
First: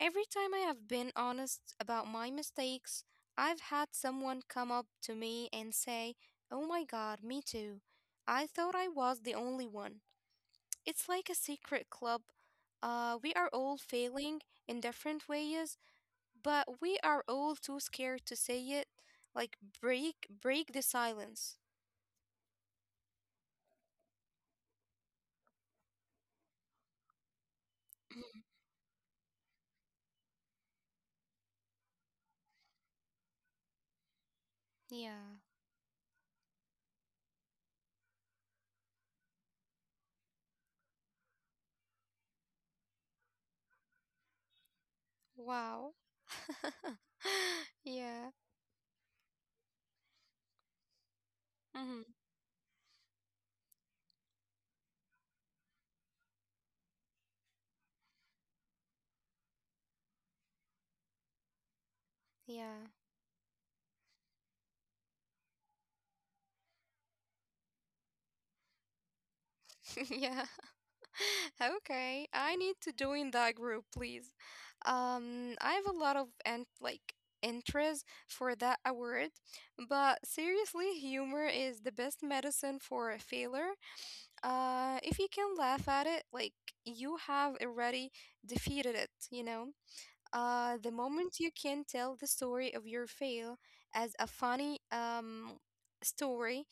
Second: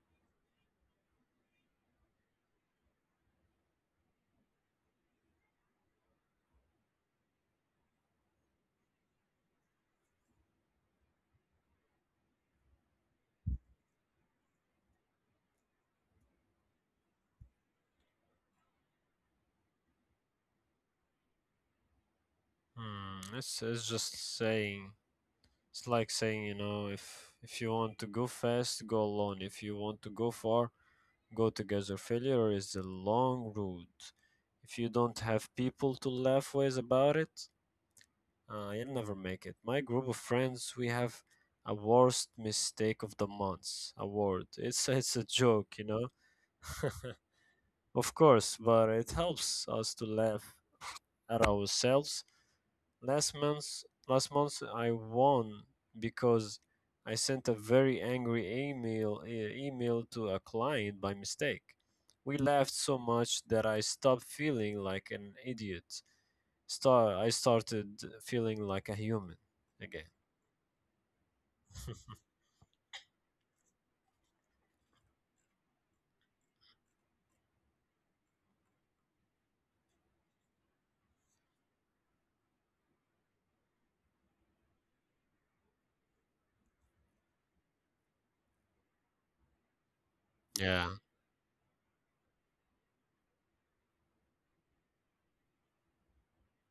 Speaker 1: Every time I have been honest about my mistakes, I've had someone come up to me and say, oh my god, me too. I thought I was the only one. It's like a secret club. We are all failing in different ways, but we are all too scared to say it. Like break the silence.
Speaker 2: Hmm, it's just saying. It's like saying, you know, if you want to go fast, go alone. If you want to go far, go together. Failure is a long road. If you don't
Speaker 1: Yeah.
Speaker 2: have people to laugh with about it, you'll never make it. My group of friends, we have a worst mistake of the month award. It's it's a joke, you
Speaker 1: Wow.
Speaker 2: know. Of
Speaker 1: Yeah.
Speaker 2: course, but it helps us to laugh at
Speaker 1: Hmm.
Speaker 2: ourselves. Last month I won because I sent a very angry email to a client by mistake. We laughed
Speaker 1: Yeah.
Speaker 2: so much that I stopped feeling like an idiot. I started feeling like a human again.
Speaker 1: Yeah. Okay, I need to join that group, please. I have a lot of and like interest for that award, but seriously, humor is the best medicine for a failure. If you can laugh at it, you have already defeated it, you know. The
Speaker 2: Yeah.
Speaker 1: moment you can tell the story of your fail as a funny story,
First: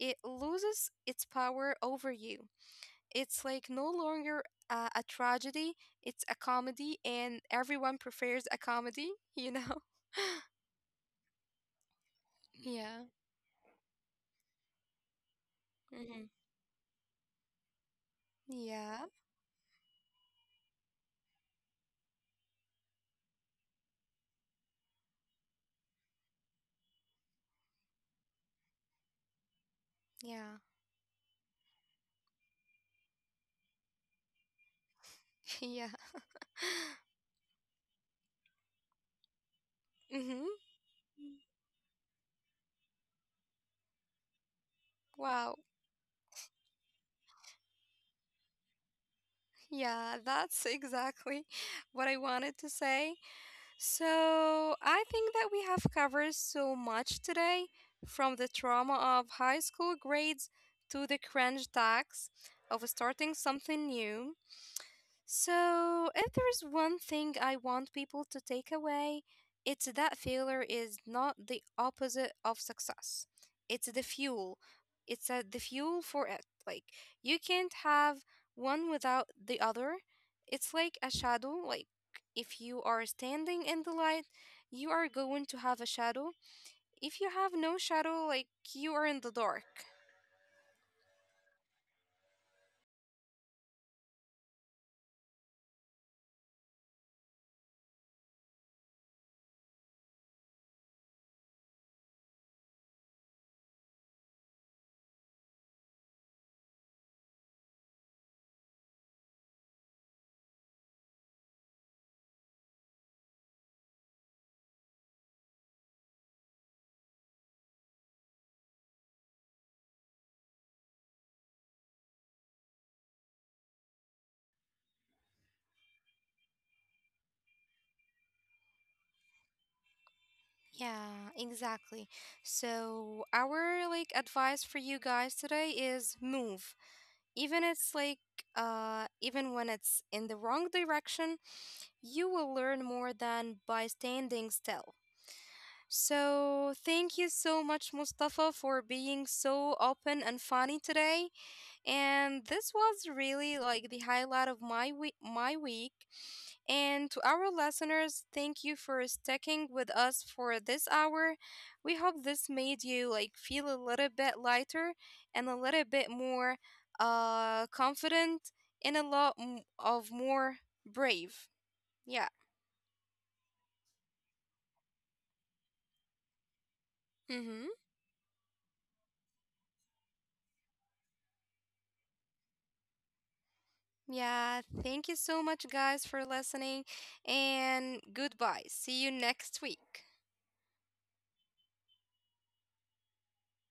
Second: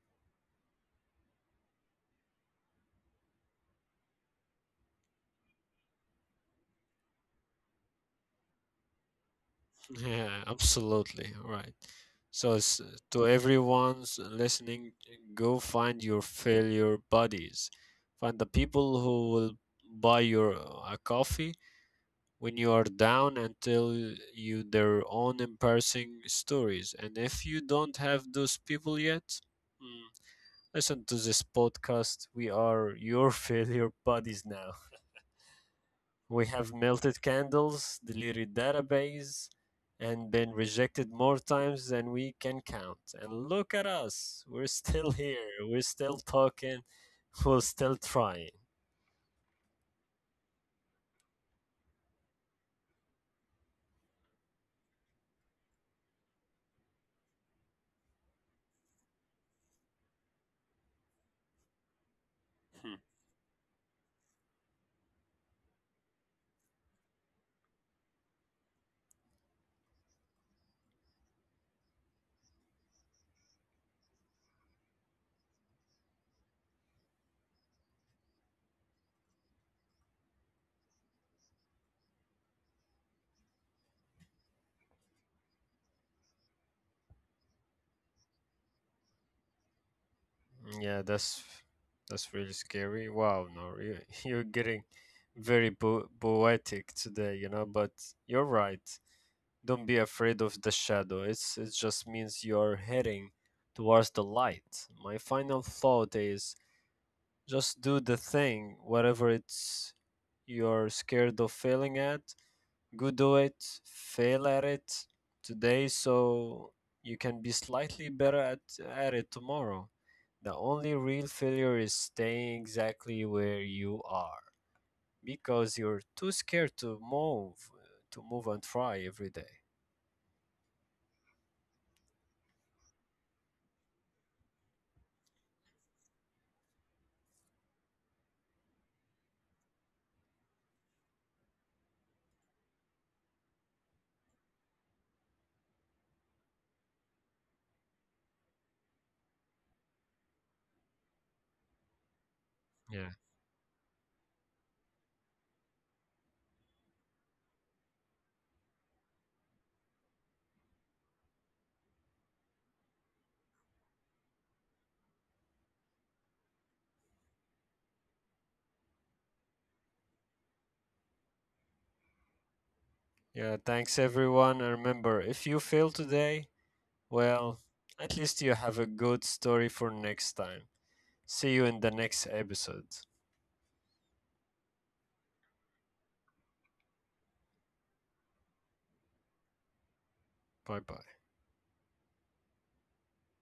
Speaker 1: it loses its power over you. It's no longer a tragedy, it's a comedy, and everyone prefers a comedy, you know?
Speaker 2: Yeah, absolutely right. So, s
Speaker 1: Yeah.
Speaker 2: to everyone's listening, go find your
Speaker 1: Hmm.
Speaker 2: failure buddies. Find the people
Speaker 1: Yeah.
Speaker 2: who will buy your a coffee when you are down and tell you their own embarrassing stories. And if you don't have those people yet, mm,
Speaker 1: Yeah.
Speaker 2: listen to this podcast. We are your failure buddies now.
Speaker 1: Yeah.
Speaker 2: We have melted candles, deleted database, and been
Speaker 1: Mm-hmm.
Speaker 2: rejected more times than we can count. And look at us. We're still here.
Speaker 1: Wow.
Speaker 2: We're still talking. We're still trying.
Speaker 1: Yeah, that's exactly what I wanted to say. So I think that we have covered so much today, from the trauma of high school grades to the cringe tax of
Speaker 2: Hmm.
Speaker 1: starting something new. So, if there is one thing I want people to take away, it's that failure is not the opposite of success. It's the fuel. It's the fuel for it. Like, you can't have one without the other. It's like a shadow. Like, if you are standing in the light, you are going to have a shadow. If you have no shadow, like, you are in the dark.
Speaker 2: Yeah, that's really scary. Wow, no, you, you're getting very poetic today, you know. But you're right. Don't be afraid of the shadow. It just means you're heading towards the light. My final thought is just do the thing, whatever it's you're scared of failing at. Go do it, fail at it today so you can be slightly better at it tomorrow. The only real failure is staying exactly where you are because you're too scared to move and try every day.
Speaker 1: Yeah, exactly. So our advice for you guys today is move. Even it's like Even when it's in the wrong direction, you will learn more than by standing still. So thank you so much Mustafa for being so open and funny today. And this was
Speaker 2: Yeah.
Speaker 1: really the highlight of my week my week And to our listeners, thank you for sticking with us for this hour. We hope this made you feel a little bit lighter and a little bit more confident and a lot m- of more brave. Yeah.
Speaker 2: Yeah, thanks everyone. And remember, if you fail today, well,
Speaker 1: Mhm.
Speaker 2: at least you have a good story for next time. See you in the next episode.
Speaker 1: Yeah, thank you so much guys for listening and goodbye. See you next week.
Speaker 2: Bye bye.